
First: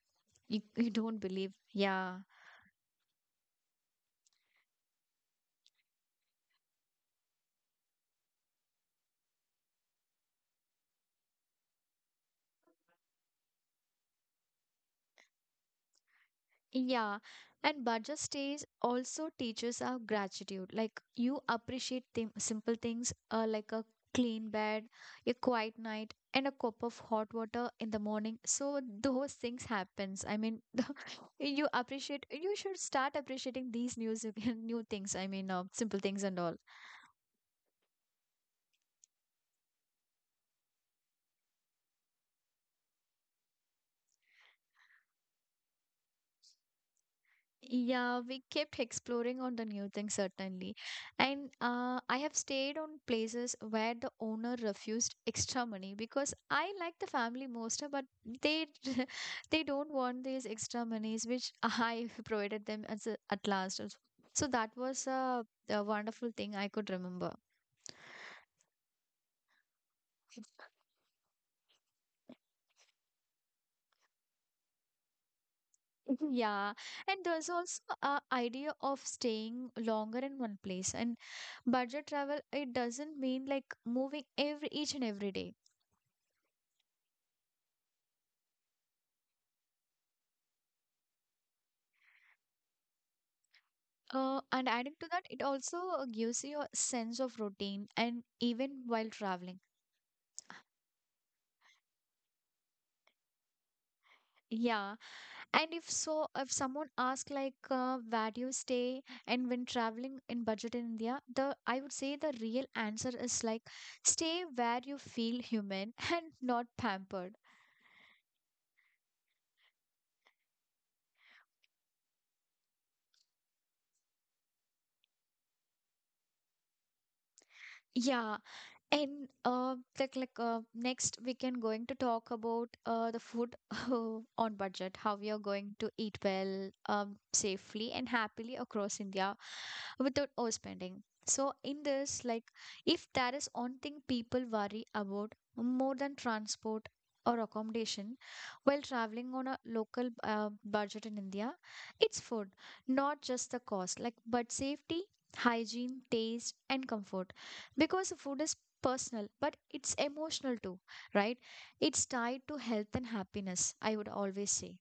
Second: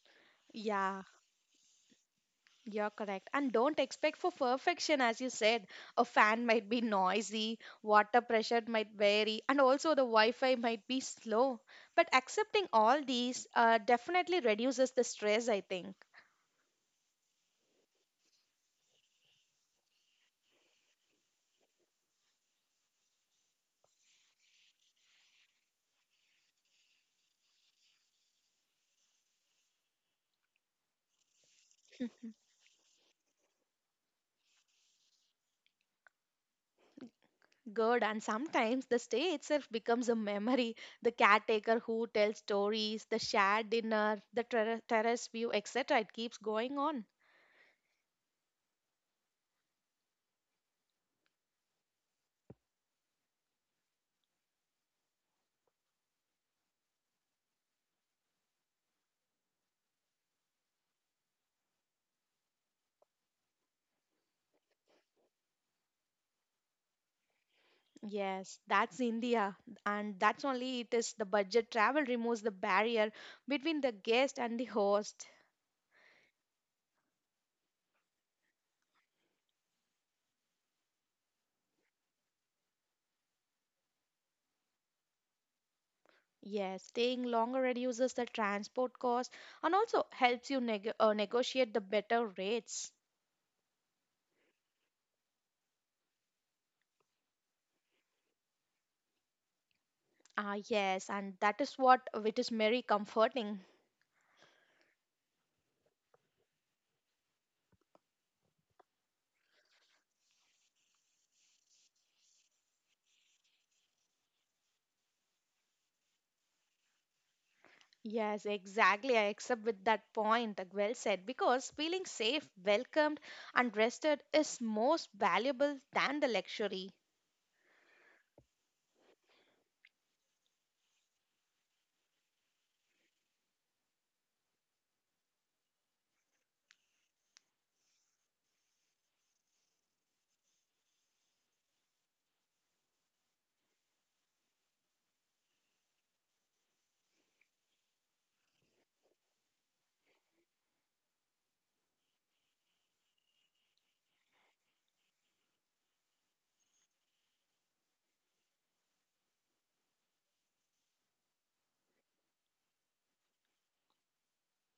Speaker 1: You
Speaker 2: Yeah.
Speaker 1: don't believe. Yeah.
Speaker 2: You're correct. And don't expect for perfection, as you said. A fan might be noisy, water pressure might vary, and also the Wi Fi might be slow. But accepting all these definitely reduces the stress, I think.
Speaker 1: Yeah, and budget stays also teaches our gratitude. Like you appreciate thim simple things like a clean bed, a quiet night, and a cup of hot water in the morning. So those things happens. I mean, [laughs] you appreciate. You should start appreciating these new [laughs] new things. I mean, simple things and all.
Speaker 2: Good. And sometimes the stay itself becomes a memory. The caretaker who tells stories, the shared dinner, the terrace view, etc. It keeps going on.
Speaker 1: Yeah, we kept exploring on the new things certainly. And I have stayed on places where the owner refused extra money because I like the family most, but they [laughs] they don't want these extra monies which I [laughs] provided them as a, at last. Also. So that was a wonderful thing I could remember.
Speaker 2: Yes, that's India, and that's only it is the budget travel removes the barrier between the guest and the host.
Speaker 1: [laughs] Yeah, and there's also a idea of staying longer in one place. And budget travel, it doesn't mean like moving every each and every day.
Speaker 2: Yes, staying longer reduces the transport cost and also helps you negotiate the better rates.
Speaker 1: And adding to that, it also gives you a sense of routine and even while traveling.
Speaker 2: Ah, yes, and that is what it is very comforting.
Speaker 1: Yeah. And if so, if someone asks like where do you stay and when traveling in budget in India, the I would say the real answer is like stay where you feel human [laughs] and not pampered.
Speaker 2: Yes, exactly. I accept with that point. Like, well said. Because feeling safe, welcomed, and rested is most valuable than the luxury.
Speaker 1: Yeah. And like Next we can going to talk about the food [laughs] on budget, how we are going to eat well, safely and happily across India without overspending. So in this, like, if there is one thing people worry about more than transport or accommodation while traveling on a local budget in India, it's food. Not just the cost, like, but safety, hygiene, taste, and comfort, because food is personal but it's emotional too, right? It's tied to health and happiness, I would always say.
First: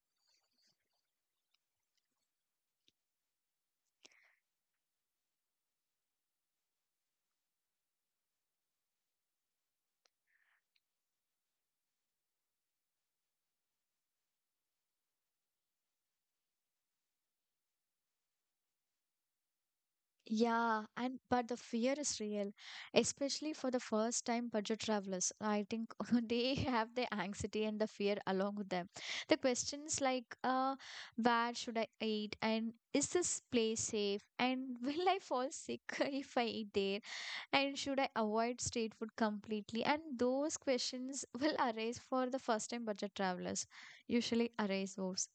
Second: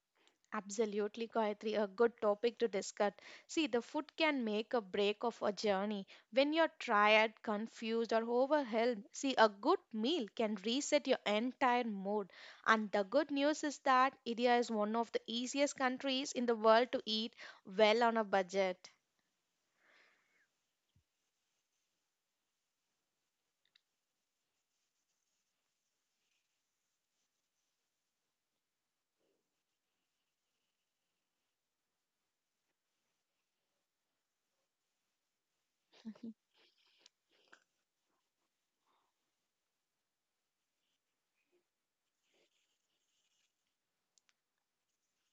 Speaker 2: Absolutely, Gayatri, a good topic to discuss. See, the food can make a break of a journey. When you're tired, confused, or overwhelmed, see, a good meal can reset your entire mood. And the good news is that India is one of the easiest countries in the world to eat well on a budget.
Speaker 1: Yeah, and but the fear is real, especially for the first time budget travelers, I think. [laughs] They have the anxiety and the fear along with them. The questions like where should I eat, and is this place safe, and [laughs] will I fall sick [laughs] if I eat there, and should I avoid street food completely? And those questions [laughs] will arise for the first time budget travelers, usually arise those.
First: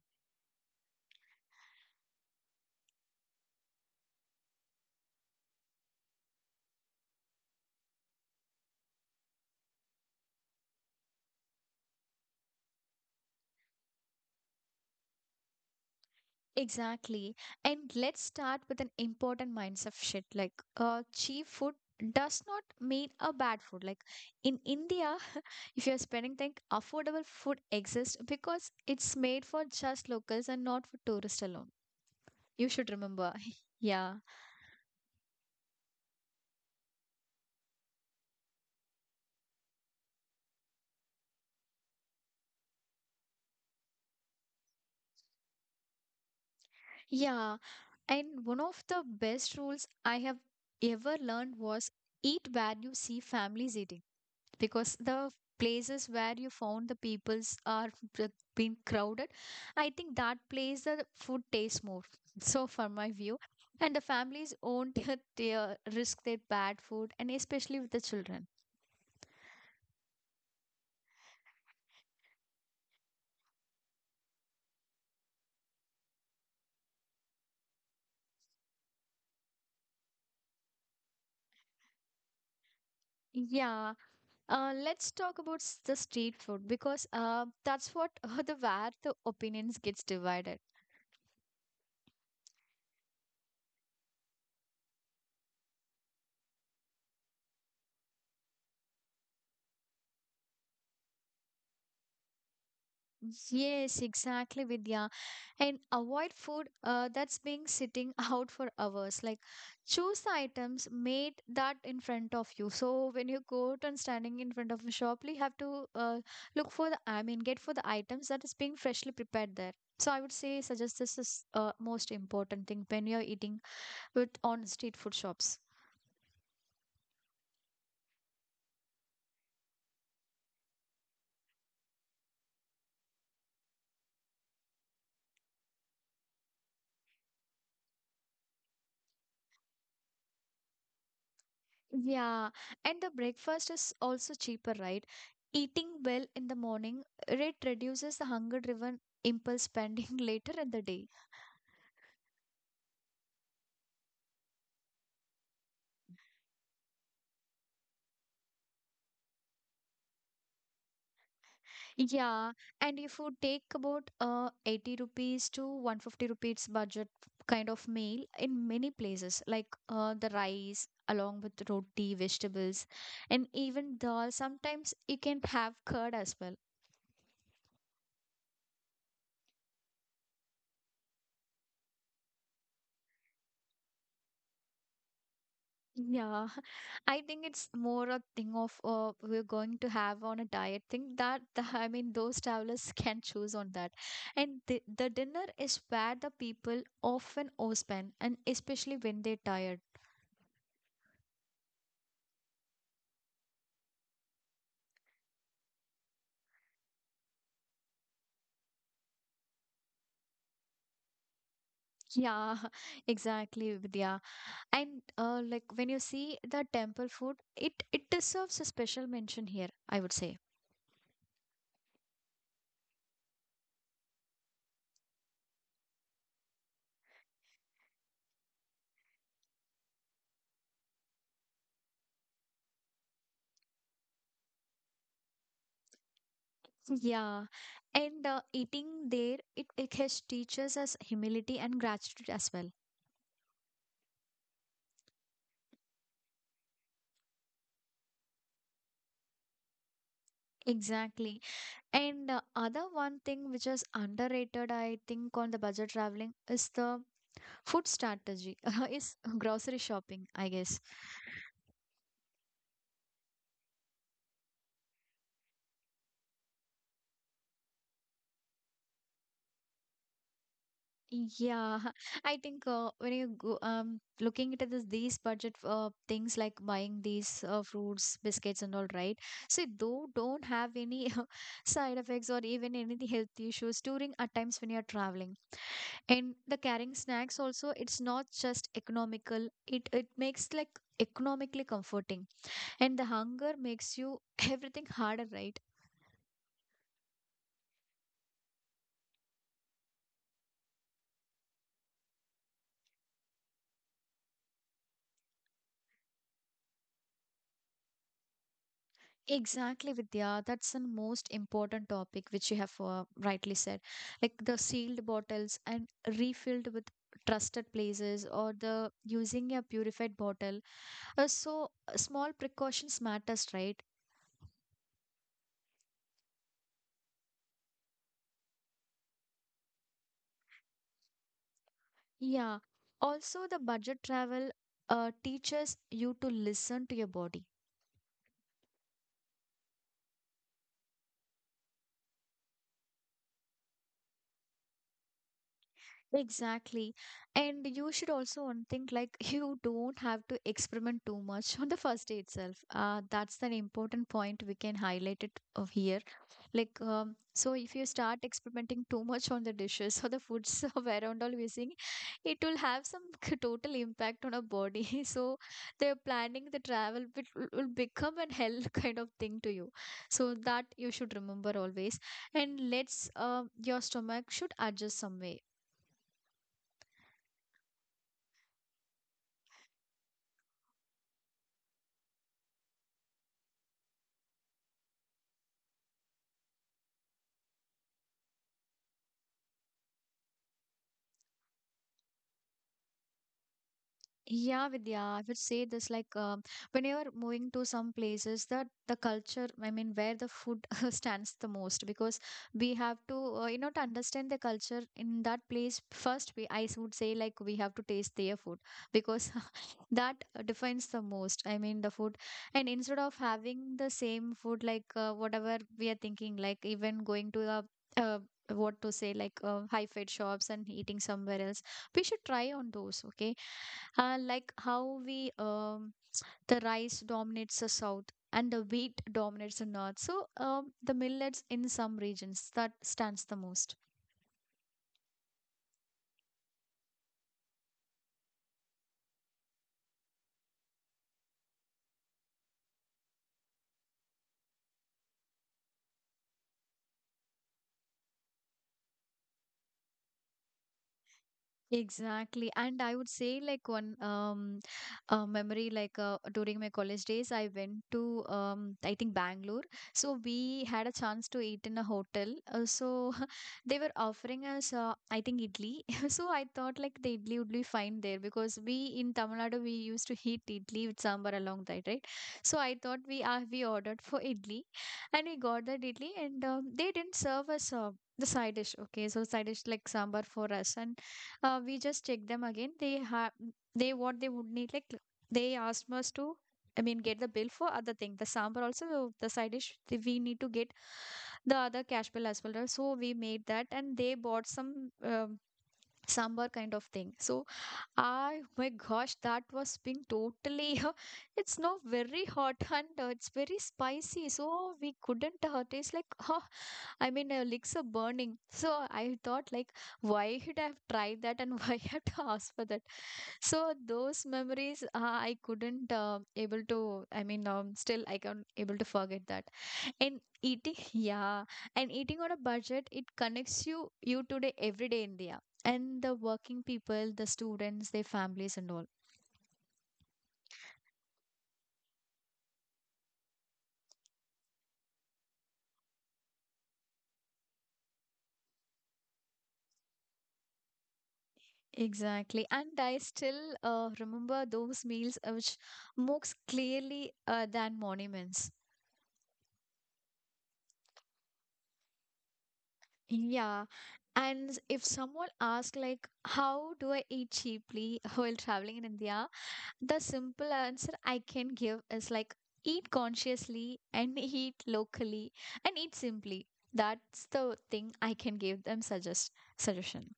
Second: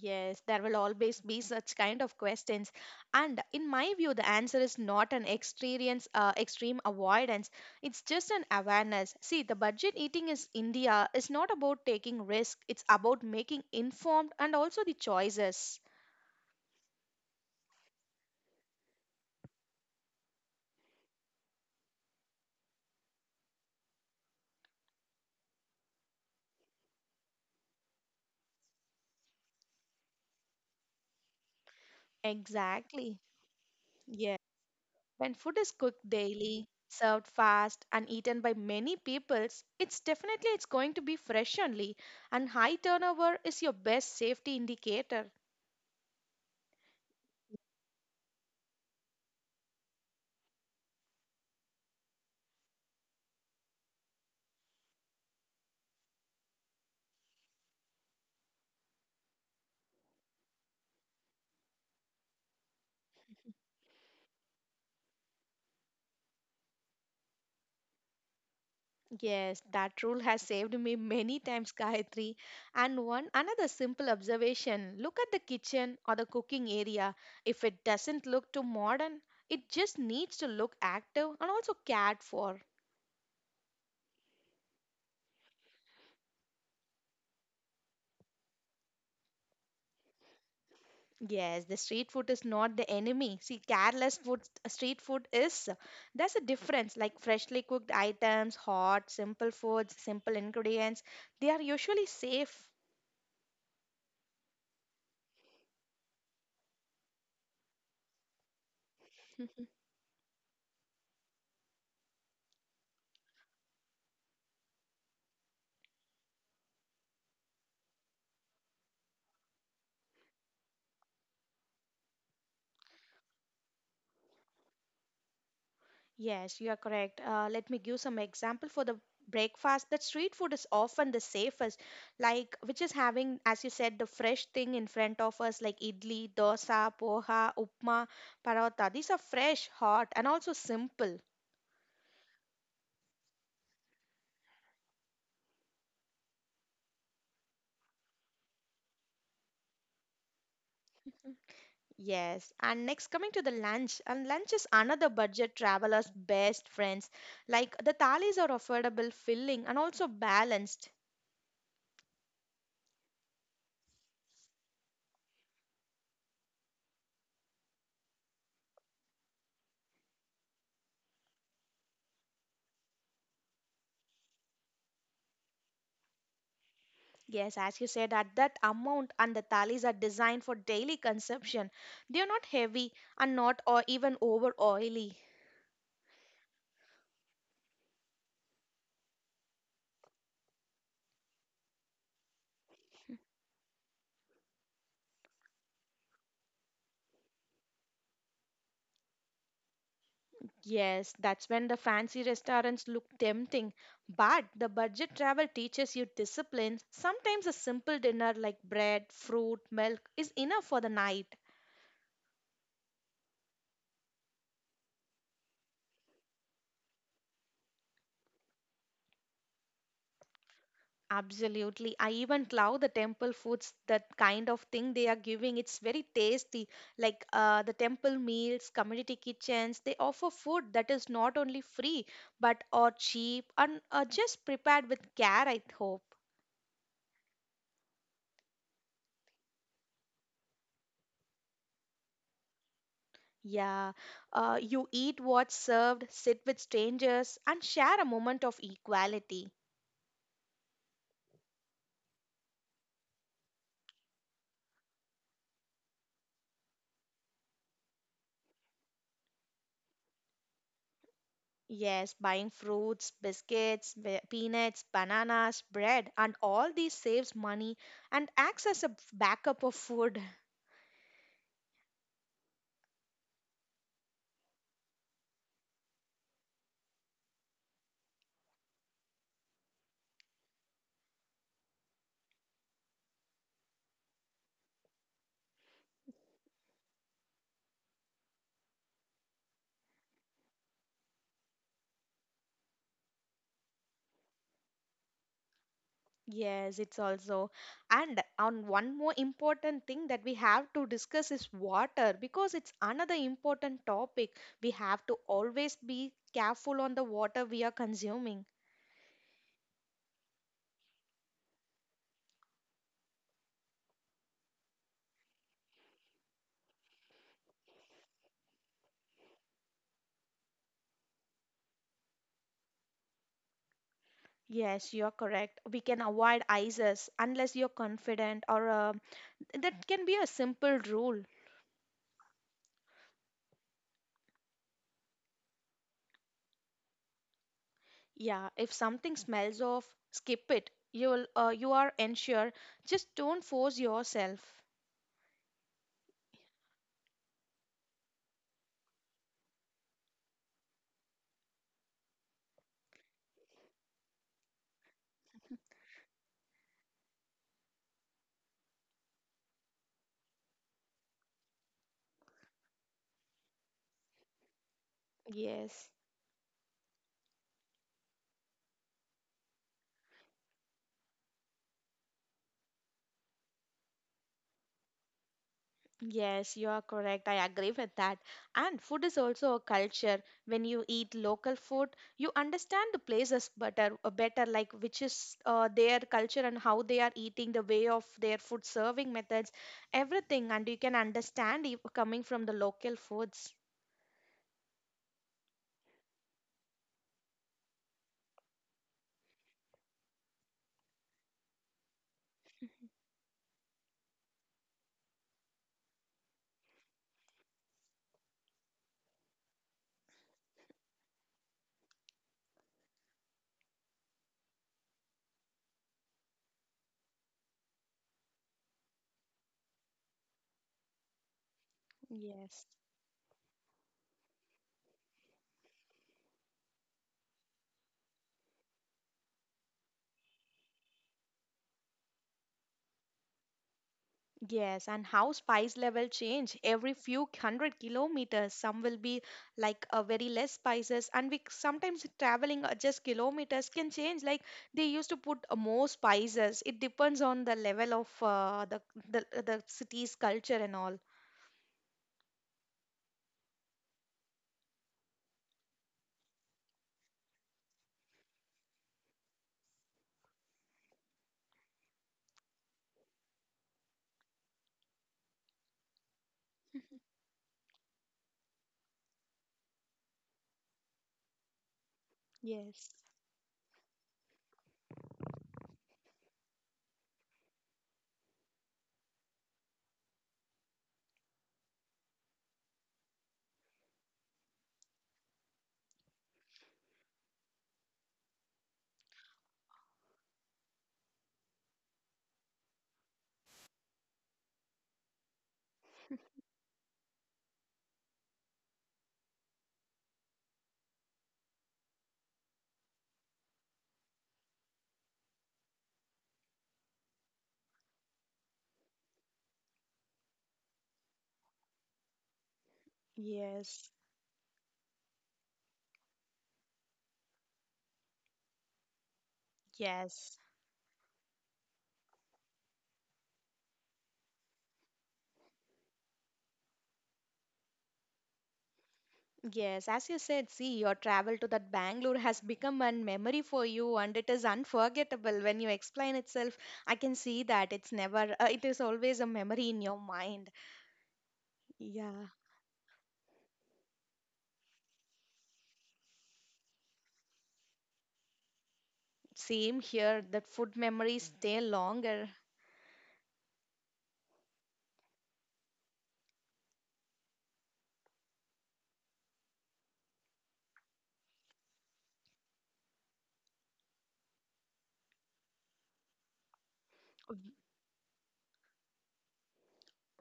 Speaker 2: Yes, there will always be such kind of questions. And in my view, the answer is not an experience, extreme avoidance. It's just an awareness. See, the budget eating is India is not about taking risk. It's about making informed and also the choices.
Speaker 1: Exactly. And let's start with an important mindset shift, like cheap food does not mean a bad food. Like, in India, [laughs] if you're spending, think affordable food exists because it's made for just locals and not for tourists alone. You should
Speaker 2: Exactly.
Speaker 1: remember. [laughs] Yeah.
Speaker 2: Yeah. When food is cooked daily, served fast, and eaten by many peoples, it's definitely it's going to be fresh only. And high turnover is your best safety indicator.
Speaker 1: Yeah. And one of the best rules I have ever learned was eat where you see families eating, because the places where you found the peoples are b- being crowded, I think that place the food tastes more, [laughs] so for my view. And the families won't [laughs] their, risk their bad food, and especially with the children.
Speaker 2: Yes, that rule has saved me many times, Gayatri. And one another simple observation look at the kitchen or the cooking area. If it doesn't look too modern, it just needs to look active and also cared for.
Speaker 1: Yeah, let's talk about the street food, because that's what [laughs] the where the opinions gets divided.
Speaker 2: Yes, the street food is not the enemy. See, careless food, street food is. There's a difference like freshly cooked items, hot, simple foods, simple ingredients. They are usually safe.
Speaker 1: Yes, exactly, Vidya. And avoid food that's being sitting [laughs] out for hours. Like,
Speaker 2: [laughs]
Speaker 1: choose the items made that in front of you. So when you go out and standing in front of a shop, you have to look for the, I mean, get for the items that is being freshly prepared there. So I would say suggest this is most important thing when you're eating with on street food shops.
Speaker 2: Yes, you are correct. Let me give some example for the breakfast. That street food is often the safest, like which is having, as you said, the fresh thing in front of us, like idli, dosa, poha, upma, paratha. These are fresh, hot, and also simple.
Speaker 1: Yeah, and the breakfast is also cheaper, right? Eating well in the morning, it reduces the hunger-driven impulse spending [laughs] later in the day.
Speaker 2: Yes, and next coming to the lunch, and lunch is another budget traveler's best friends. Like the thalis are affordable, filling, and also balanced.
Speaker 1: Yeah, and if you take about 80 rupees to 150 rupees budget kind of meal in many places, like the rice along with roti, vegetables, and even dal. Sometimes you can have curd as well.
Speaker 2: Yes, as you said, at that amount and the thalis are designed for daily consumption. They are not heavy and not or even over oily.
Speaker 1: Yeah, [laughs] I think it's more a thing of we're going to have on a diet thing that [laughs] the, I mean those travelers [laughs] can choose on that. And the dinner is where the people often overspend, and especially when they're tired.
Speaker 2: Yes, that's when the fancy restaurants look tempting. But the budget travel teaches you discipline. Sometimes a simple dinner like bread, fruit, milk is enough for the night.
Speaker 1: Yeah, [laughs] exactly, Vidya. And like when you see the temple food, it deserves a special mention here, I would say.
Speaker 2: Absolutely. I even love the temple foods, that kind of thing they are giving. It's very tasty. Like the temple meals, community kitchens, they offer food that is not only free, but or cheap and just prepared with care, I hope.
Speaker 1: [laughs] Yeah, and eating there, it has teaches us humility and gratitude as well.
Speaker 2: Yeah. You eat what's served, sit with strangers, and share a moment of equality.
Speaker 1: Exactly. And other one thing which is underrated, I think, on the budget traveling is the food strategy, [laughs] is grocery shopping, I guess.
Speaker 2: Yes, buying fruits, biscuits, peanuts, bananas, bread, and all these saves money and acts as a backup of food. [laughs]
Speaker 1: Yeah, [laughs] I think when you go, looking at this, these budget things like buying these fruits, biscuits, and all, right? See, though don't have any [laughs] side effects or even any health issues during at times when you're traveling. And the carrying snacks also, it's not just economical, it makes like economically comforting. And the hunger makes you [laughs] everything harder, right?
Speaker 2: Yes, it's also. And on one more important thing that we have to discuss is water because it's another important topic. We have to always be careful on the water we are consuming.
Speaker 1: Exactly, Vidya. That's the most important topic which you have rightly said. Like the sealed bottles and refilled with trusted places, or the using a purified bottle. Small precautions matters, right?
Speaker 2: Yes, you're correct. We can avoid ices unless you're confident or that can be a simple rule.
Speaker 1: Yeah. Also, the budget travel teaches you to listen to your body.
Speaker 2: Yeah, if something smells of, skip it. You are unsure. Just don't force yourself.
Speaker 1: Exactly. And you should also one think like [laughs] you don't have to experiment too much on the first day itself. That's an important point we can highlight it here. Like, so if you start experimenting too much on the dishes or the foods [laughs] where and all we're seeing, it will have some [laughs] total impact on our body. [laughs] So
Speaker 2: Yes.
Speaker 1: they're planning the travel will become an hell [laughs] kind of thing to you. So that you should remember always. And let's, your stomach should adjust some way.
Speaker 2: Yes, you are correct. I agree with that. And food is also a culture. When you eat local food, you understand the places better, better like which is their culture and how they are eating, the way of their food serving methods, everything. And you can understand if coming from the local foods.
Speaker 1: Yeah, Vidya, I would say this like when you're moving to some places that the culture, I mean, where the food [laughs] stands the most, because we have to, you know, to understand the culture in that place first. We, I would say, like we have to taste their food, because [laughs] that defines the most. I mean, the food. And instead of having the same food, like whatever we are thinking, like even going to the uh, what to say, like high fed shops and eating somewhere else, we should try
Speaker 2: Yes.
Speaker 1: on those, okay. Like how we the rice dominates the south and the wheat dominates the north. So the millets in some regions that stands the most.
Speaker 2: Yes, and how spice level change every few hundred kilometers. Some will be like a very less spices, and we sometimes traveling just kilometers can change. Like they used to put more spices. It depends on the level of the city's culture and all.
Speaker 1: Exactly. And I would say like one memory like during my college days I went to I think Bangalore. So we had a chance to eat in a hotel. So [laughs] they were offering us I think idli. [laughs] So I thought like the idli would be fine there, because we in Tamil Nadu we used to eat idli with sambar along that, right? So I
Speaker 2: Yes,
Speaker 1: thought we ordered for idli, and we got that idli, and they didn't serve us the side dish, okay. So side dish like sambar for us, and we just check them again. They have they what they would need like, they asked us to, I mean, get the bill for other thing, the sambar also, the side dish we need to get the other cash bill as well, right? So we made that, and they bought some um, sambar kind of thing. So I, oh my gosh, that was been totally. [laughs] It's now very hot and it's very spicy, so we couldn't. Taste like, [laughs] oh, I mean, legs are burning. So I thought like, why should I have tried that, and [laughs] why I have to ask for that? So
Speaker 2: yes,
Speaker 1: those memories, I couldn't able to. I mean, still I can't able to forget that. And
Speaker 2: yes.
Speaker 1: eating [laughs] yeah, and eating on a budget it connects you you today everyday India, and the working people, the students, their families and all.
Speaker 2: Yes, as you said, see, your travel to that Bangalore has become a memory for you and it is unforgettable. When you explain itself, I can see that it's never, it is always a memory in your mind. Yeah,
Speaker 1: Exactly, and I still remember those meals which most clearly, than monuments.
Speaker 2: same here, that food memories stay longer.
Speaker 1: Yeah, and if someone asks like how do I eat cheaply [laughs] while traveling in India, the simple answer I can give is like eat consciously, and eat locally, and eat simply. That's the thing I can give them suggestion.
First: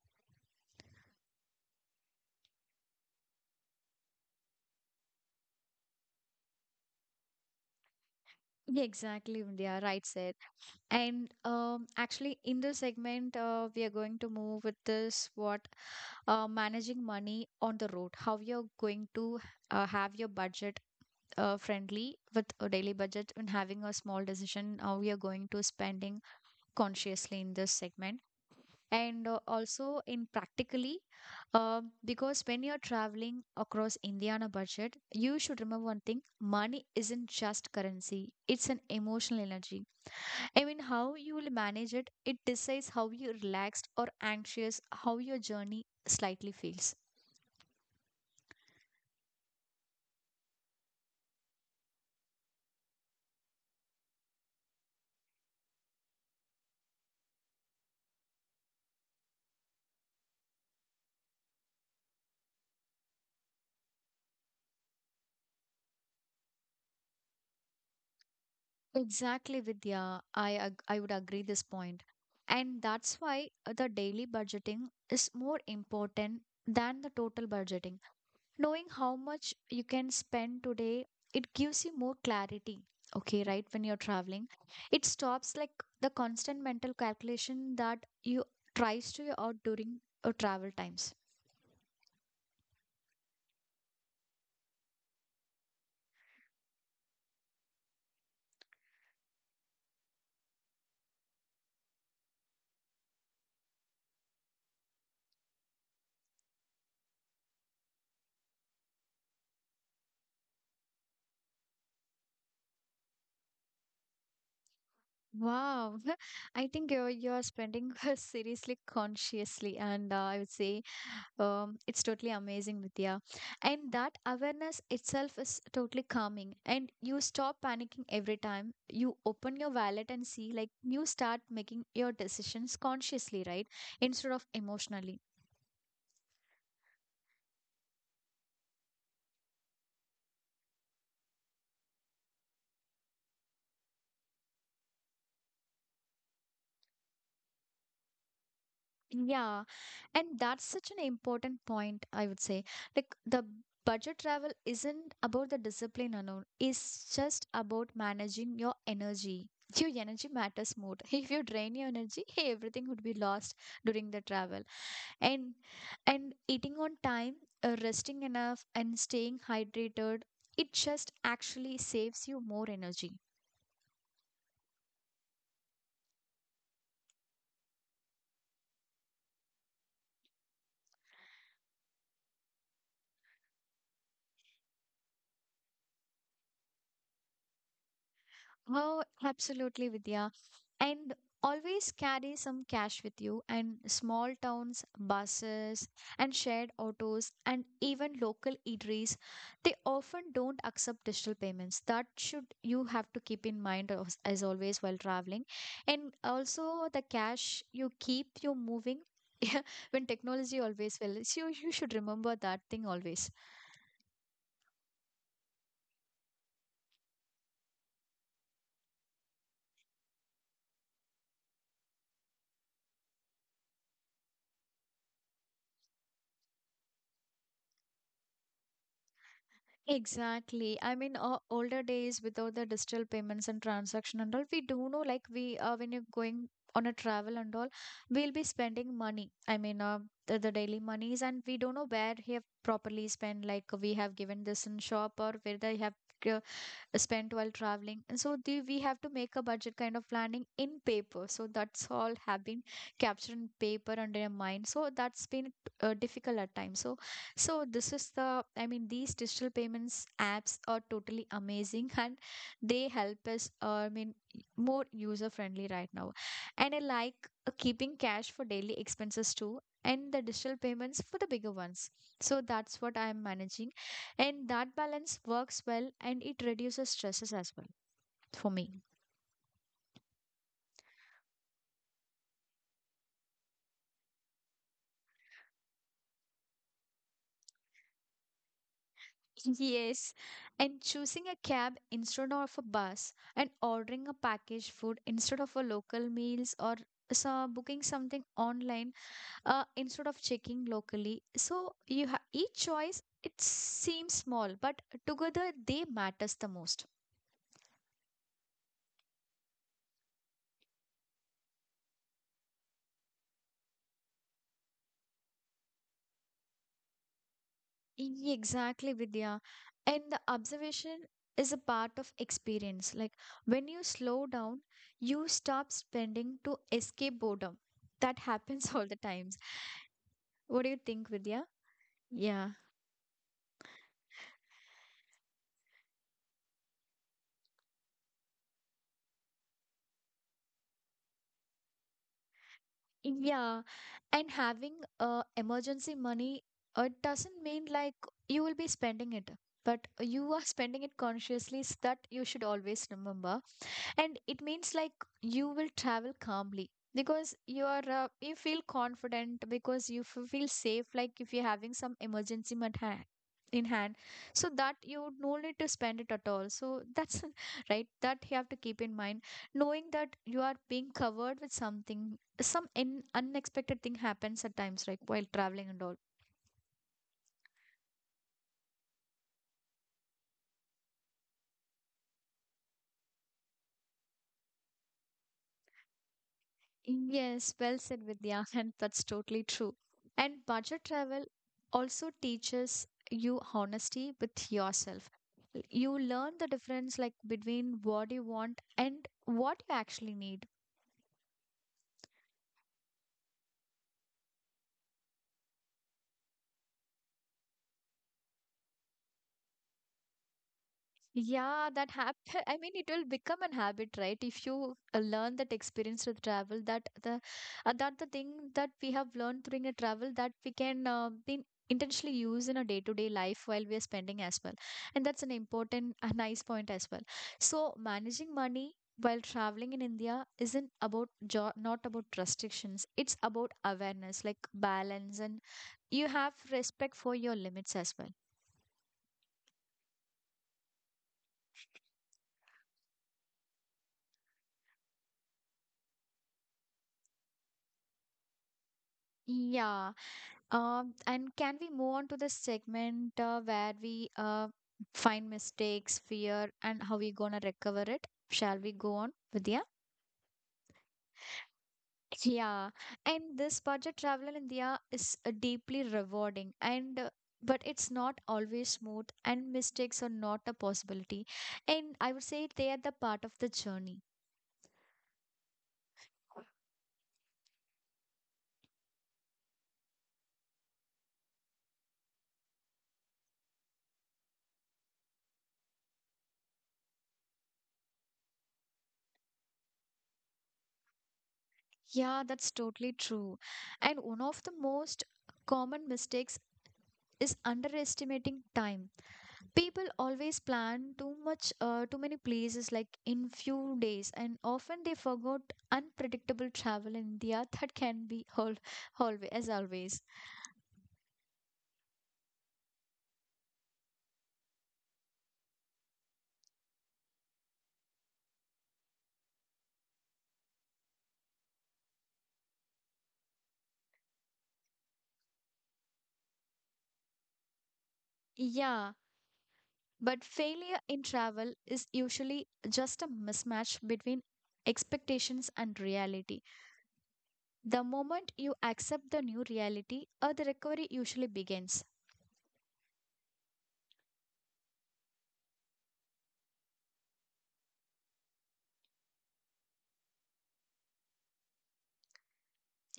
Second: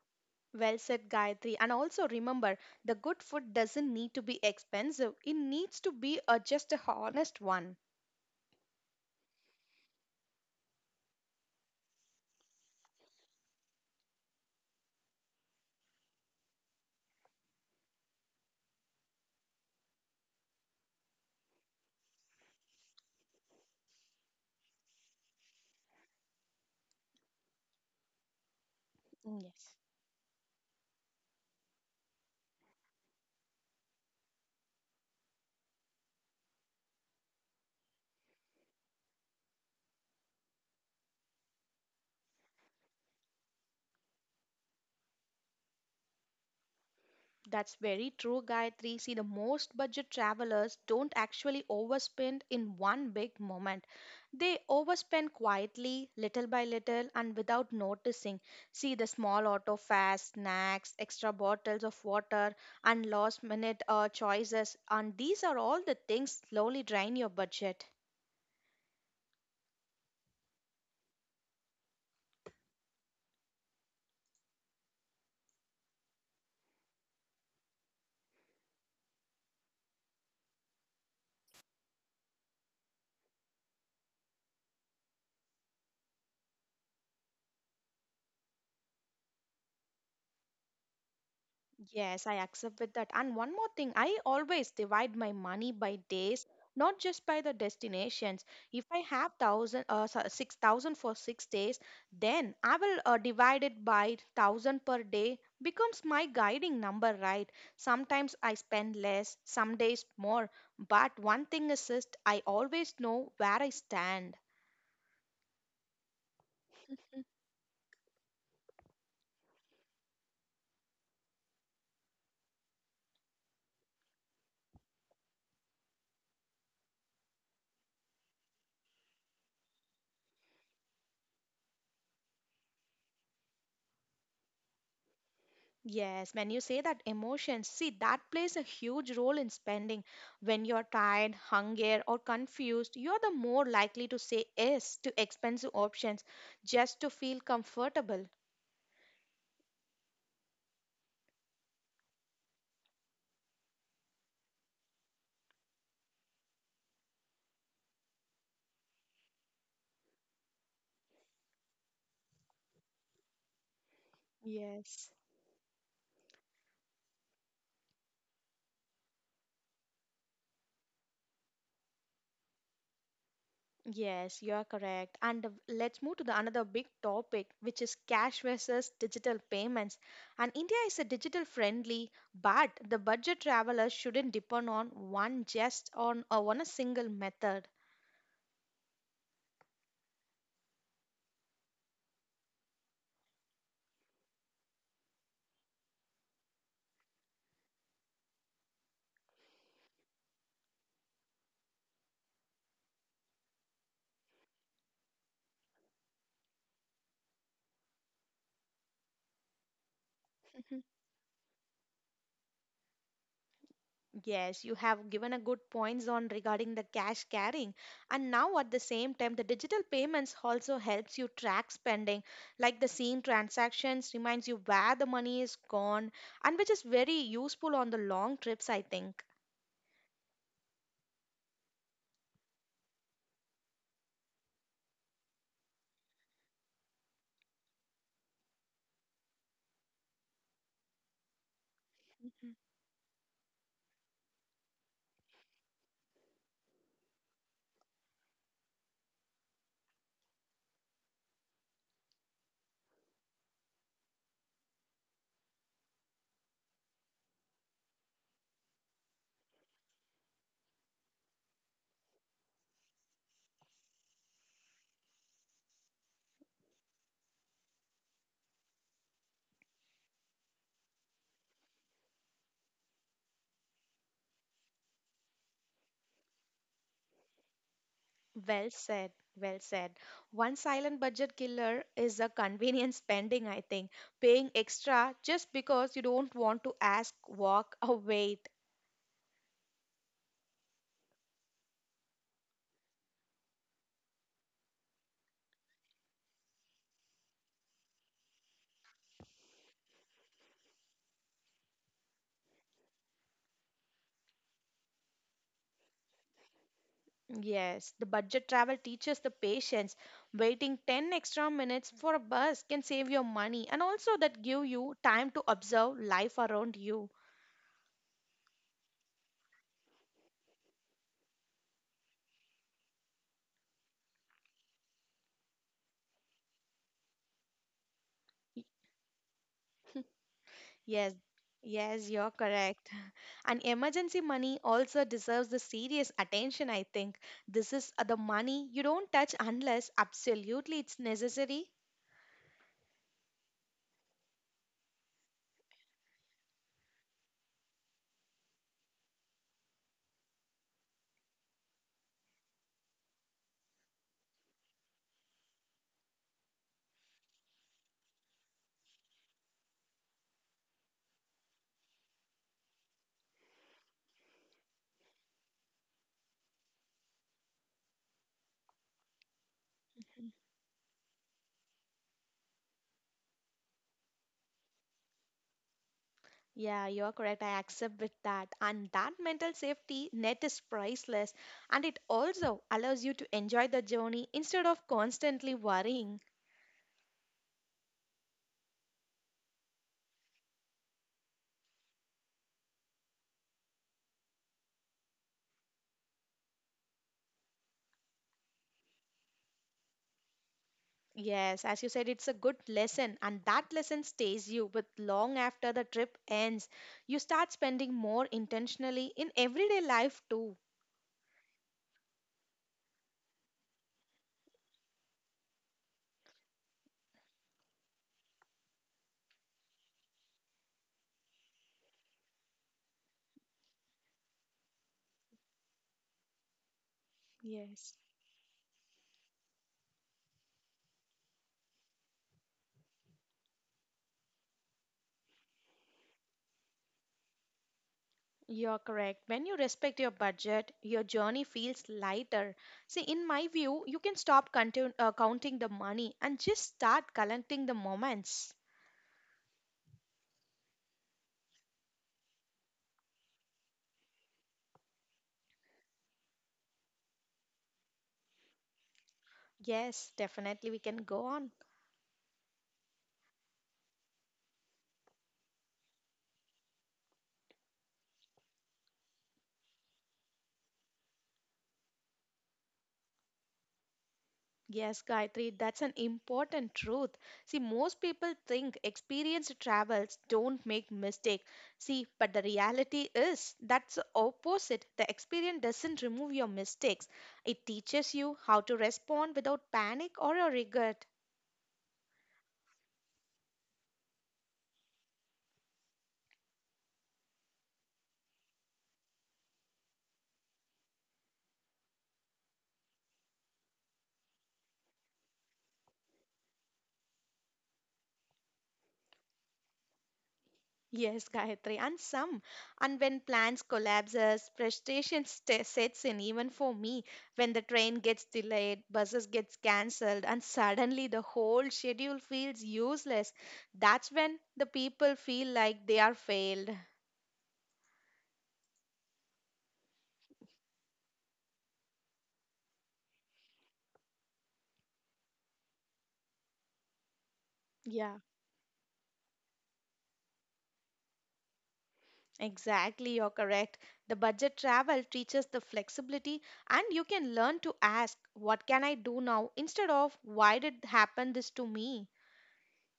Speaker 2: Well said, Gayatri. And also remember, the good food doesn't need to be expensive, it needs to be just a honest one.
Speaker 1: Yeah, exactly, India. Right said. And actually, in this segment, we are going to move with this what managing money on the road. How you're going to have your budget friendly with a daily budget and having a small decision. How we are going to spending consciously in this segment. And
Speaker 2: Yes.
Speaker 1: also in practically because when you're traveling across India on a budget, you should remember one thing: money isn't just currency, it's an emotional energy. I mean, how you will manage it, it decides how you're relaxed or anxious, how your journey slightly feels.
Speaker 2: That's very true, Gayatri. See, the most budget travelers don't actually overspend in one big moment. They overspend quietly, little by little, and without noticing. See, the small auto fares, snacks, extra bottles of water, and last minute choices. And these are all the things slowly drain your budget.
Speaker 1: Exactly, Vidya. I would agree this point, and that's why the daily budgeting is more important than the total budgeting. Knowing how much you can spend today, it gives you more clarity. Okay, right, when you're traveling, it stops like the constant mental calculation that you tries to you out during travel times.
Speaker 2: Yes, I accept with that. And one more thing, I always divide my money by days, not just by the destinations. If I have 6,000 for 6 days, then I will divide it by 1,000 per day becomes my guiding number, right? Sometimes I spend less, some days more, but one thing is just I always know where I stand.
Speaker 1: Wow, [laughs] I think you're spending [laughs] seriously consciously, and I would say, it's totally amazing, Vidya. And that awareness itself is totally calming. And you stop panicking every time you open your wallet and see, like, you start making your decisions consciously, right? Instead of emotionally.
Speaker 2: Yes, when you say that emotions, see that plays a huge role in spending. When you're tired, hungry, or confused, you're the more likely to say yes to expensive options just to feel comfortable.
Speaker 1: Yeah. And that's such an important point, I would say. Like, the budget travel isn't about the discipline alone, it's just about managing your energy. Your energy matters more. [laughs] If you drain your energy, [laughs] everything would be lost during the travel.
Speaker 2: Yes.
Speaker 1: and and eating on time, resting enough, and staying hydrated, it just actually saves you more energy.
Speaker 2: Yes, you are correct. And let's move to the another big topic, which is cash versus digital payments. And India is a digital friendly, but the budget traveler shouldn't depend on on a single method.
Speaker 1: Oh, absolutely, Vidya. And always carry some cash with you. And small towns, buses, and shared autos, and even local eateries, they often don't accept digital payments. That should you have to keep in mind as always while traveling. And also the cash you keep you moving. [laughs] When technology
Speaker 2: [laughs]
Speaker 1: always will. So you should remember that thing always.
Speaker 2: Yes, you have given a good points on regarding the cash carrying. And now at the same time, the digital payments also helps you track spending, like the seeing transactions reminds you where the money is gone, and which is very useful on the long trips, I think.
Speaker 1: Exactly. I mean, older days without the digital payments and transaction and all, we do know like we when you're going on a travel and all, we'll be spending money. I mean, the daily monies, and we don't know where he have
Speaker 2: Mhm.
Speaker 1: properly spent. Like we have given this in shop or where they have. uh, spent while traveling. And we have to make a budget kind of planning in paper, so that's all have been captured in paper under in mind, so that's been difficult at times. So this is these digital payments apps are totally amazing [laughs] and they help us, more user friendly right now. And I like keeping cash for daily expenses too, and the digital payments for the bigger ones. So that's what I'm managing, and that balance works well and it reduces stresses as well for
Speaker 2: Well
Speaker 1: me.
Speaker 2: said. Well said. One silent budget killer is a convenience spending, I think. Paying extra just because you don't want to ask, walk, or wait.
Speaker 1: Yes. And choosing a cab instead of a bus, and ordering a packaged food instead of a local meals, or so booking something online instead of checking locally. So you have each choice, it seems small, but together they matters the most.
Speaker 2: Yes, the budget travel teaches the patience. Waiting 10 extra minutes for a bus can save your money and also that give you time to observe life around you.
Speaker 1: Exactly, Vidya. And the observation is a part of experience. Like when you slow down, you stop spending to escape boredom. That
Speaker 2: Y-
Speaker 1: happens [laughs] all the times. What do you think,
Speaker 2: Yes,
Speaker 1: Vidya?
Speaker 2: yes, you're
Speaker 1: Yeah.
Speaker 2: correct. [laughs] And emergency money also deserves the serious attention, I think. This is the money you don't touch unless absolutely it's necessary.
Speaker 1: Yeah. And having emergency money, it doesn't mean like you will be spending it, but you are spending it consciously. So that you should always remember. And it means like you will travel calmly because you are you feel confident because you feel safe, like if you're having some in hand, so that you no need to spend it at all. So that's [laughs] right, that you have to keep in mind, knowing that you are being covered with something, some in unexpected thing happens at times like while traveling and all.
Speaker 2: Yeah, you're correct. I accept with that. And that mental safety net is priceless. And it also allows you to enjoy the journey instead of constantly worrying.
Speaker 1: Yes, well said, Vidya, [laughs] and that's totally true. And budget travel also teaches you honesty with yourself. You learn the difference, like between what you want and what you actually need.
Speaker 2: Yes, as you said, it's a good lesson. And that lesson stays you with long after the trip ends. You start spending more intentionally in everyday life too.
Speaker 1: Yeah, that happen. [laughs] I mean, it will become an habit, right? If you learn that experience with travel, that the thing that we have learned during a travel, that we can be intentionally use in a day-to-day life while we are spending as well, and that's an important, a nice point as well. So
Speaker 2: Yes.
Speaker 1: managing money while traveling in India isn't not about restrictions. It's about awareness, like balance, and you have respect for your limits as well.
Speaker 2: You're correct. When you respect your budget, your journey feels lighter. See, in my view, you can stop counting the money and just start collecting the moments.
Speaker 1: Yeah. And can we move on to the segment where we find mistakes, fear, and how we gonna recover it? Shall we go on, Vidya?
Speaker 2: Yes, definitely we can go on.
Speaker 1: Yeah, and this budget travel in India is deeply rewarding, and but it's not always smooth, and mistakes are not a possibility. And I would say they are the part of the journey.
Speaker 2: Yes, Gayatri, that's an important truth. See, most people think experienced travels don't make mistake. See, but the reality is that's the opposite. The experience doesn't remove your mistakes. It teaches you how to respond without panic or a regret.
Speaker 1: Yeah, that's totally true. And one of the most common mistakes is underestimating time. People always plan too much, too many places like in few days, and often they forgot unpredictable travel in india [laughs] that can be all, always as always.
Speaker 2: Yes, Gayatri, and some. And when plans collapses, frustration sta sets in even for me. When the train gets delayed, buses gets cancelled, and suddenly the whole schedule feels useless. That's when the people feel like they are failed.
Speaker 1: Yeah, but failure in travel is usually just a mismatch between expectations and reality. The
Speaker 2: Yeah,
Speaker 1: moment you accept the new reality, the recovery usually begins.
Speaker 2: exactly, you're correct. The budget travel teaches the flexibility, and you can learn to ask, what can I do now, instead of why did happen this to me?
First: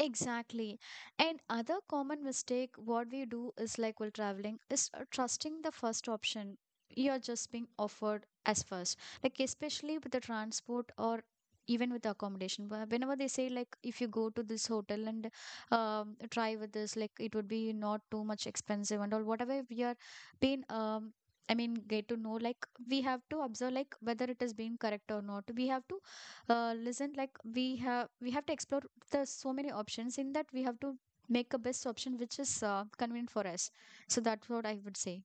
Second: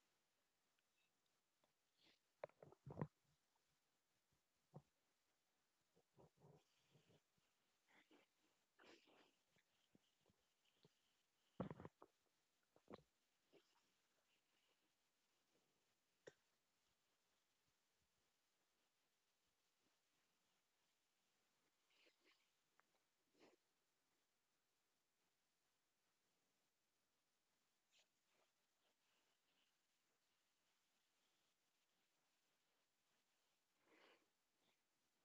Speaker 1: Exactly. And other common mistake what we do is like while traveling is trusting the first option you're just being offered as first. Like especially with the transport or even with the accommodation. Whenever they say, like if you go to this hotel and try with this, like it would be not too much expensive and all, whatever we are being um, I mean, get to know like we have to observe like whether it has been correct or not. We have to listen, like we have to explore. There's so many options in that, we have to make a best option which is convenient for us. So that's what I would say.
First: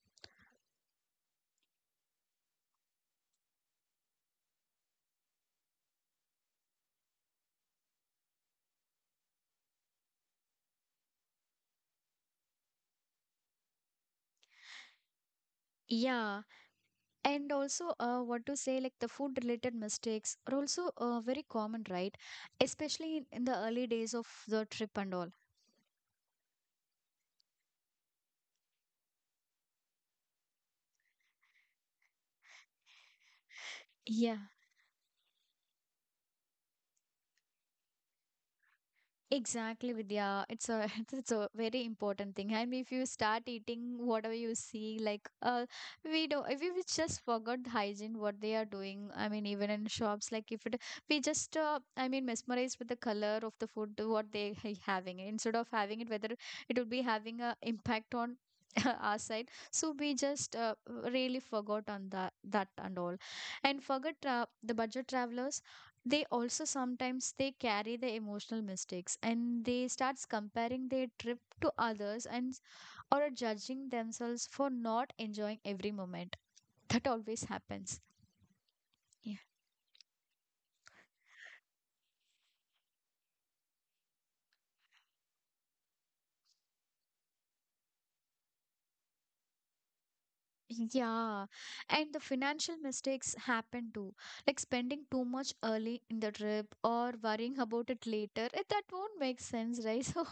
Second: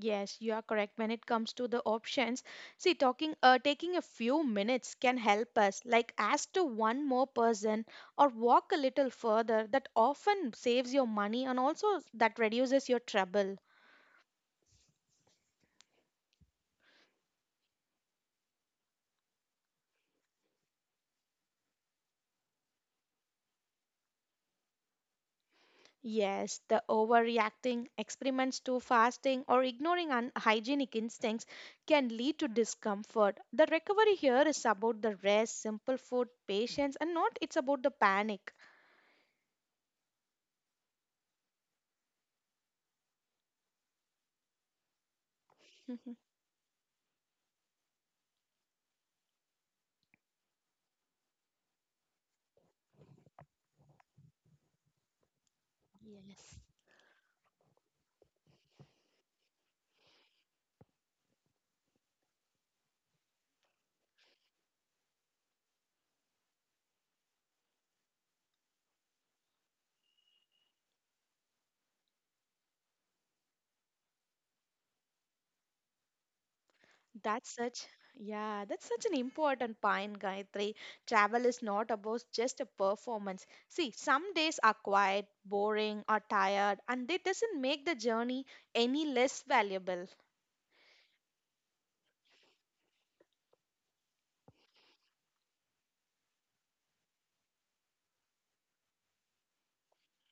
Speaker 2: Yes, you are correct. When it comes to the options, see, taking a few minutes can help us, like ask to one more person or walk a little further. That often saves your money and also that reduces your trouble.
Speaker 1: Yeah. And also what to say, like the food related mistakes are also very common, right? Especially in the early days of the trip and all.
Speaker 2: Yes, the overreacting, experiments to fasting, or ignoring unhygienic instincts can lead to discomfort. The recovery
Speaker 1: Yeah.
Speaker 2: here is about the rest, simple food, patience, and not it's about the panic.
Speaker 1: Exactly, Vidya. It's a [laughs] it's a very important thing. And if you start eating whatever you see, like we
Speaker 2: [laughs]
Speaker 1: do, if we just forgot the hygiene, what they are doing. I mean, even in shops, like if it, we just, I mean, mesmerized with the color of the food, what they are having, instead of having it, whether
Speaker 2: Yes.
Speaker 1: it would be having a impact on [laughs] our side. So we just, really forgot on that and all, and forget the budget travelers, they also sometimes they carry the emotional mistakes, and they starts comparing their trip to others, and or judging themselves for not enjoying every moment. [laughs] That always
Speaker 2: That's such,
Speaker 1: happens.
Speaker 2: yeah, that's such an
Speaker 1: Yeah.
Speaker 2: important point, Gayatri. Travel is not about just a performance. See, some days are quiet, boring, or tired, and it doesn't make the journey any less valuable.
Speaker 1: Yeah, and the financial mistakes happen too, like spending too much early in the trip or worrying about it later, eh, that won't make sense, right? [laughs] So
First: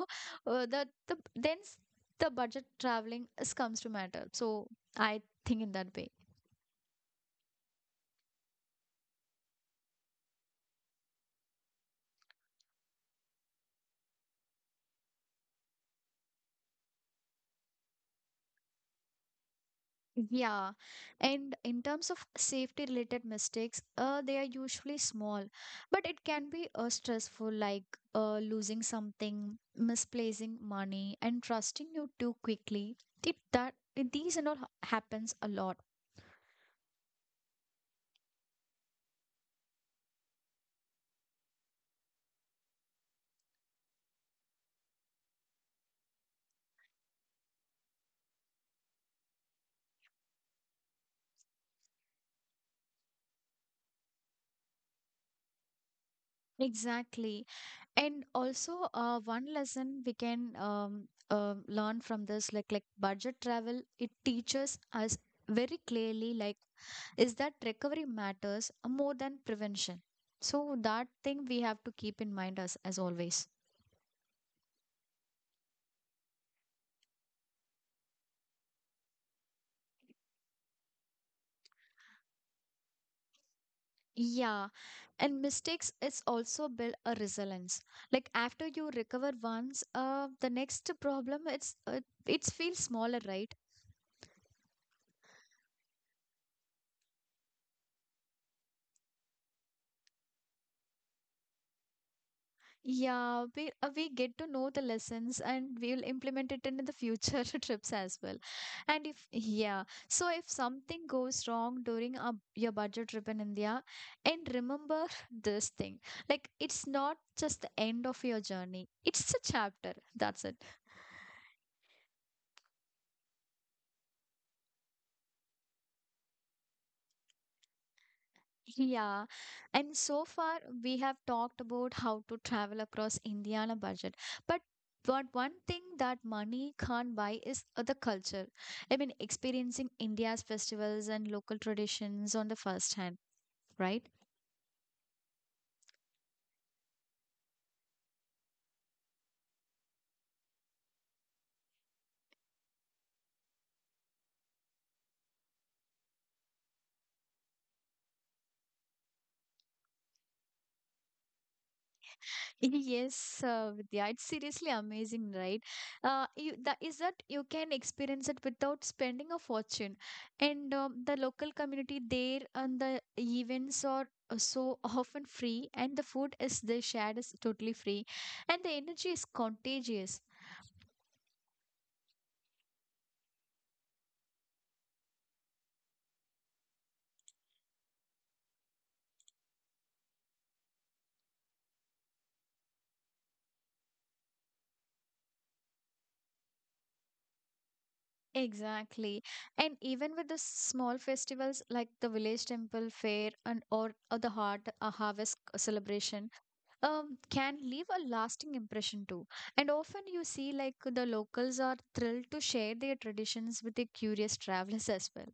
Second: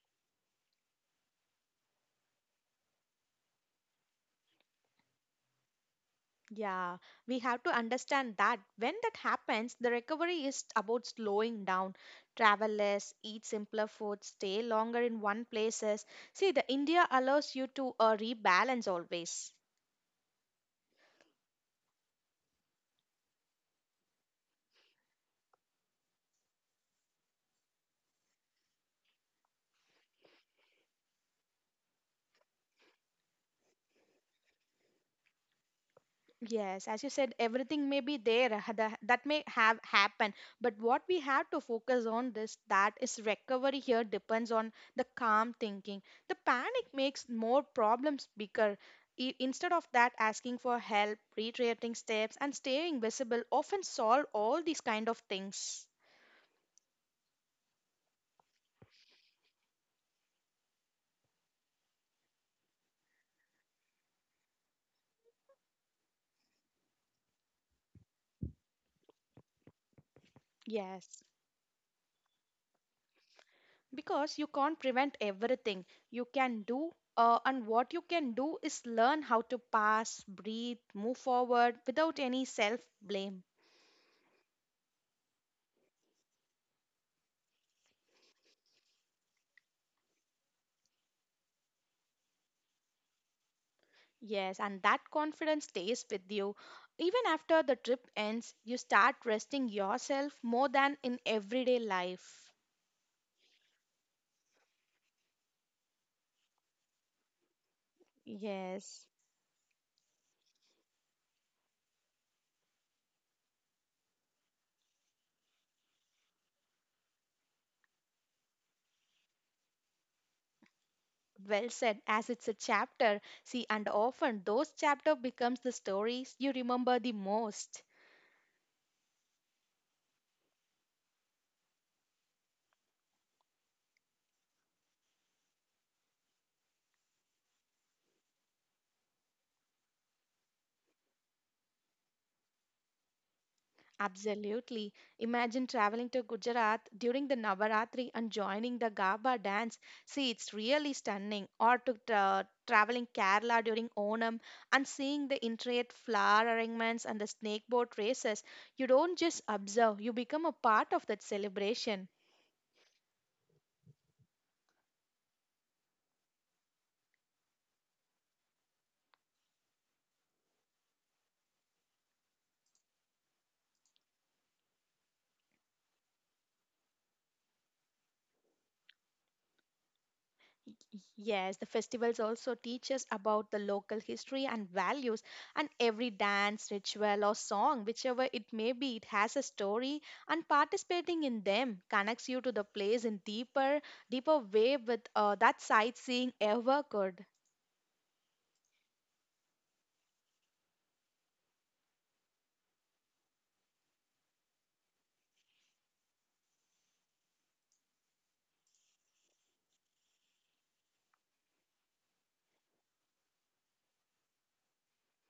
Speaker 1: uh, the, the then s- the budget traveling is comes to matter, so I think in that way.
Speaker 2: Yeah, we have to understand that when that happens, the recovery is about slowing down. Travel less, eat simpler food, stay longer in one places. See, the India allows you to rebalance always.
Speaker 1: Yeah, and in terms of safety related mistakes, they are usually small, but it can be stressful, like losing something, misplacing money, and trusting you too quickly. It, that it, these and all happens a lot.
Speaker 2: Yes, as you said, everything may be there that may have happened, but what we have to focus on this that is recovery here depends on the calm thinking. The panic makes more problems bigger. Instead of that, asking for help, retracing steps, and staying visible often solve all these kind of things.
Speaker 1: Exactly, and also one lesson we can learn from this, like budget travel, it teaches us very clearly, like is that recovery matters more than prevention. So that
Speaker 2: Yes.
Speaker 1: thing we have to keep in mind as always.
Speaker 2: Because you can't prevent everything you can do, and what you can do is learn how to pass, breathe, move forward without any self blame.
Speaker 1: Yeah, and mistakes is also build a resilience. Like after you recover once, the next problem, it's it feels smaller, right?
Speaker 2: Yes, and that confidence stays with you even after the trip ends. You start trusting yourself more than in everyday life.
Speaker 1: Yeah, we get to know the lessons and we'll implement it in the future [laughs] trips as well.
Speaker 2: Yes,
Speaker 1: And if yeah, so if something goes wrong during a, your budget trip in India, and remember [laughs] this thing, like it's not just the end of your journey; it's a chapter. That's it.
Speaker 2: well said, as it's a chapter. See, and often those chapter becomes the stories you remember the most.
Speaker 1: Yeah, and so far we have talked about how to travel across India on a budget. But but one thing that money can't buy is the culture. I mean, experiencing India's festivals and local traditions on the first hand, right?
Speaker 2: Absolutely. Imagine traveling to Gujarat during the Navaratri and joining the Gaba dance. See, it's really stunning. Or to traveling Kerala during Onam and seeing the intricate flower arrangements and the snake boat races. You don't just observe, you become a part of that celebration.
Speaker 1: Yes, Vidya, it's seriously amazing, right? You, that is that you can experience it without spending a fortune, and the local community there and the events are so [laughs] often free, and the food is they shared is totally free, and the energy is contagious.
Speaker 2: Yes, the festivals also teach us about the local history and values, and every dance, ritual, or song, whichever it may be, it has a story, and participating in them connects you to the place in deeper, deeper way with that sightseeing ever could.
Speaker 1: Exactly, and even with the small festivals like the village temple fair and or the heart a harvest celebration can leave a lasting impression too. And often you see like the locals are thrilled to share their traditions with the curious travelers as well.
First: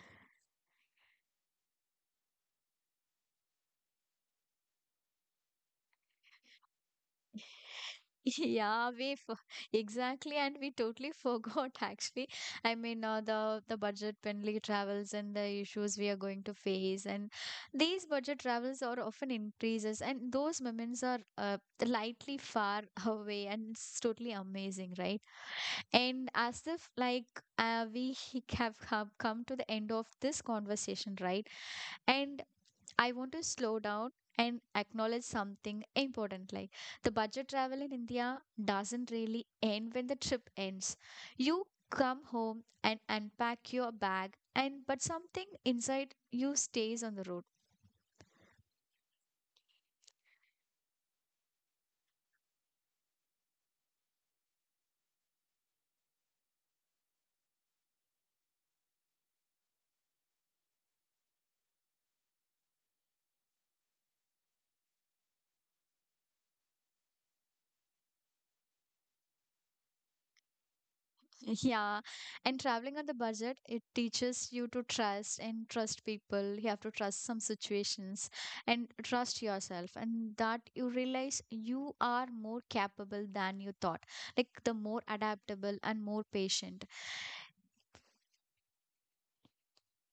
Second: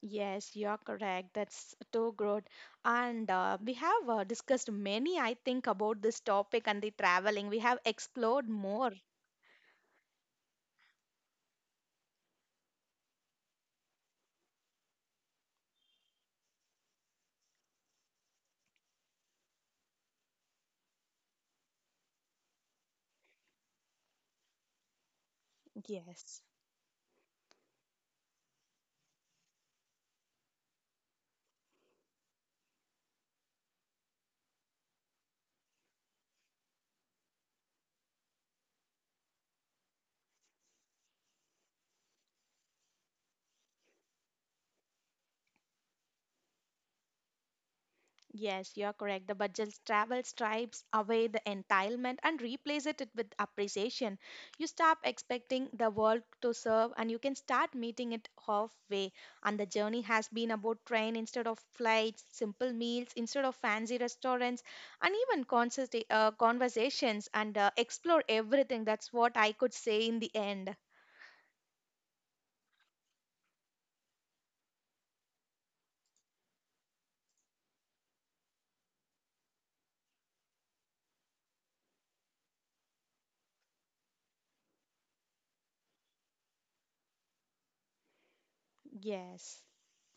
Speaker 2: Yes, you're correct. That's too good. And we have discussed many, I think, about this topic and the traveling. We
Speaker 1: [laughs]
Speaker 2: have explored
Speaker 1: Yeah,
Speaker 2: more.
Speaker 1: we f [laughs] exactly, and we totally [laughs] forgot actually. I mean, the budget friendly travels and the issues we are going to face, and these budget travels are often increases, and those moments are lightly far [laughs] away, and it's totally amazing, right? And
Speaker 2: Yes.
Speaker 1: as if like we [laughs] have come to the end of this conversation, right? And I want to slow down and acknowledge something important, like the budget travel in India doesn't really end when the trip ends. You come home and unpack your bag, and but something inside you stays on the road.
Speaker 2: Yes, you are correct. The budget travel stripes away the entitlement and replace it with appreciation. You stop expecting the world to serve and you can start meeting it halfway. And the journey has been about train instead of flights, simple meals instead of fancy restaurants, and even conversations and explore everything. That's what I could say in the end.
Speaker 1: Yeah, and traveling on the budget, it teaches you to trust and trust people. You have to trust some situations and trust yourself, and that you realize you are more capable than you thought, like the more adaptable and more patient.
Speaker 2: Yes.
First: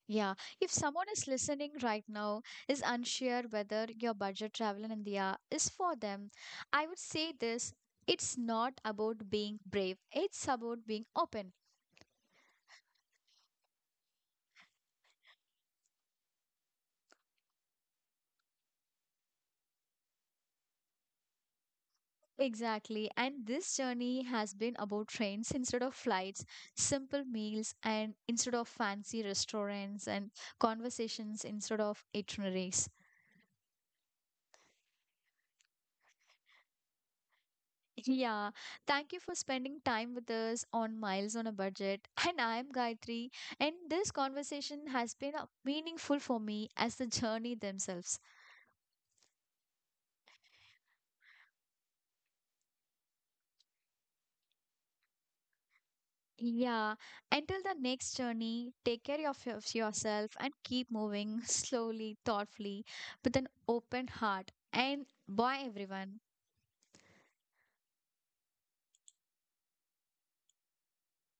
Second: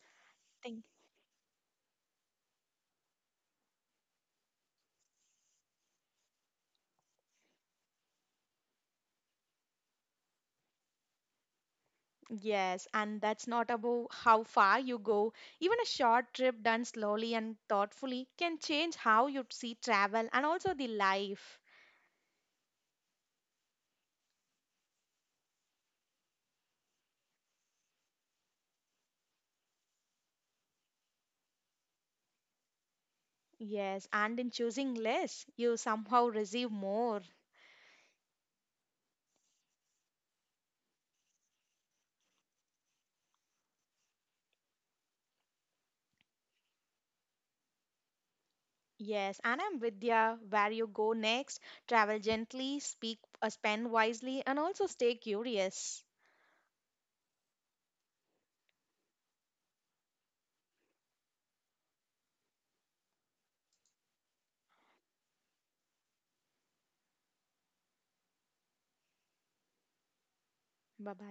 Speaker 1: Yeah, if
Speaker 2: Thank.
Speaker 1: someone is listening right now, is unsure whether your budget travel in India is for them, I would say this. It's not about being brave. It's about being open.
Speaker 2: Yes, and that's not about how far you go. Even a short trip done slowly and thoughtfully can change how you see travel and also the life.
Speaker 1: Exactly. And this journey has been about trains instead of flights, simple meals, and instead of fancy restaurants, and conversations instead of itineraries. [laughs]
Speaker 2: Yes, and in choosing less, you somehow receive more.
Speaker 1: Yeah. Thank you for spending time with us on Miles on a Budget. And I'm Gayatri. And this conversation has been meaningful for me as the journey themselves.
Speaker 2: Yes, and I'm Vidya. Where you go next, travel gently, spend wisely, and also stay curious.
Speaker 1: Yeah, until the next journey, take care of yourself and keep moving [laughs] slowly, thoughtfully, with an open heart. And bye, everyone.
Speaker 2: Bye bye.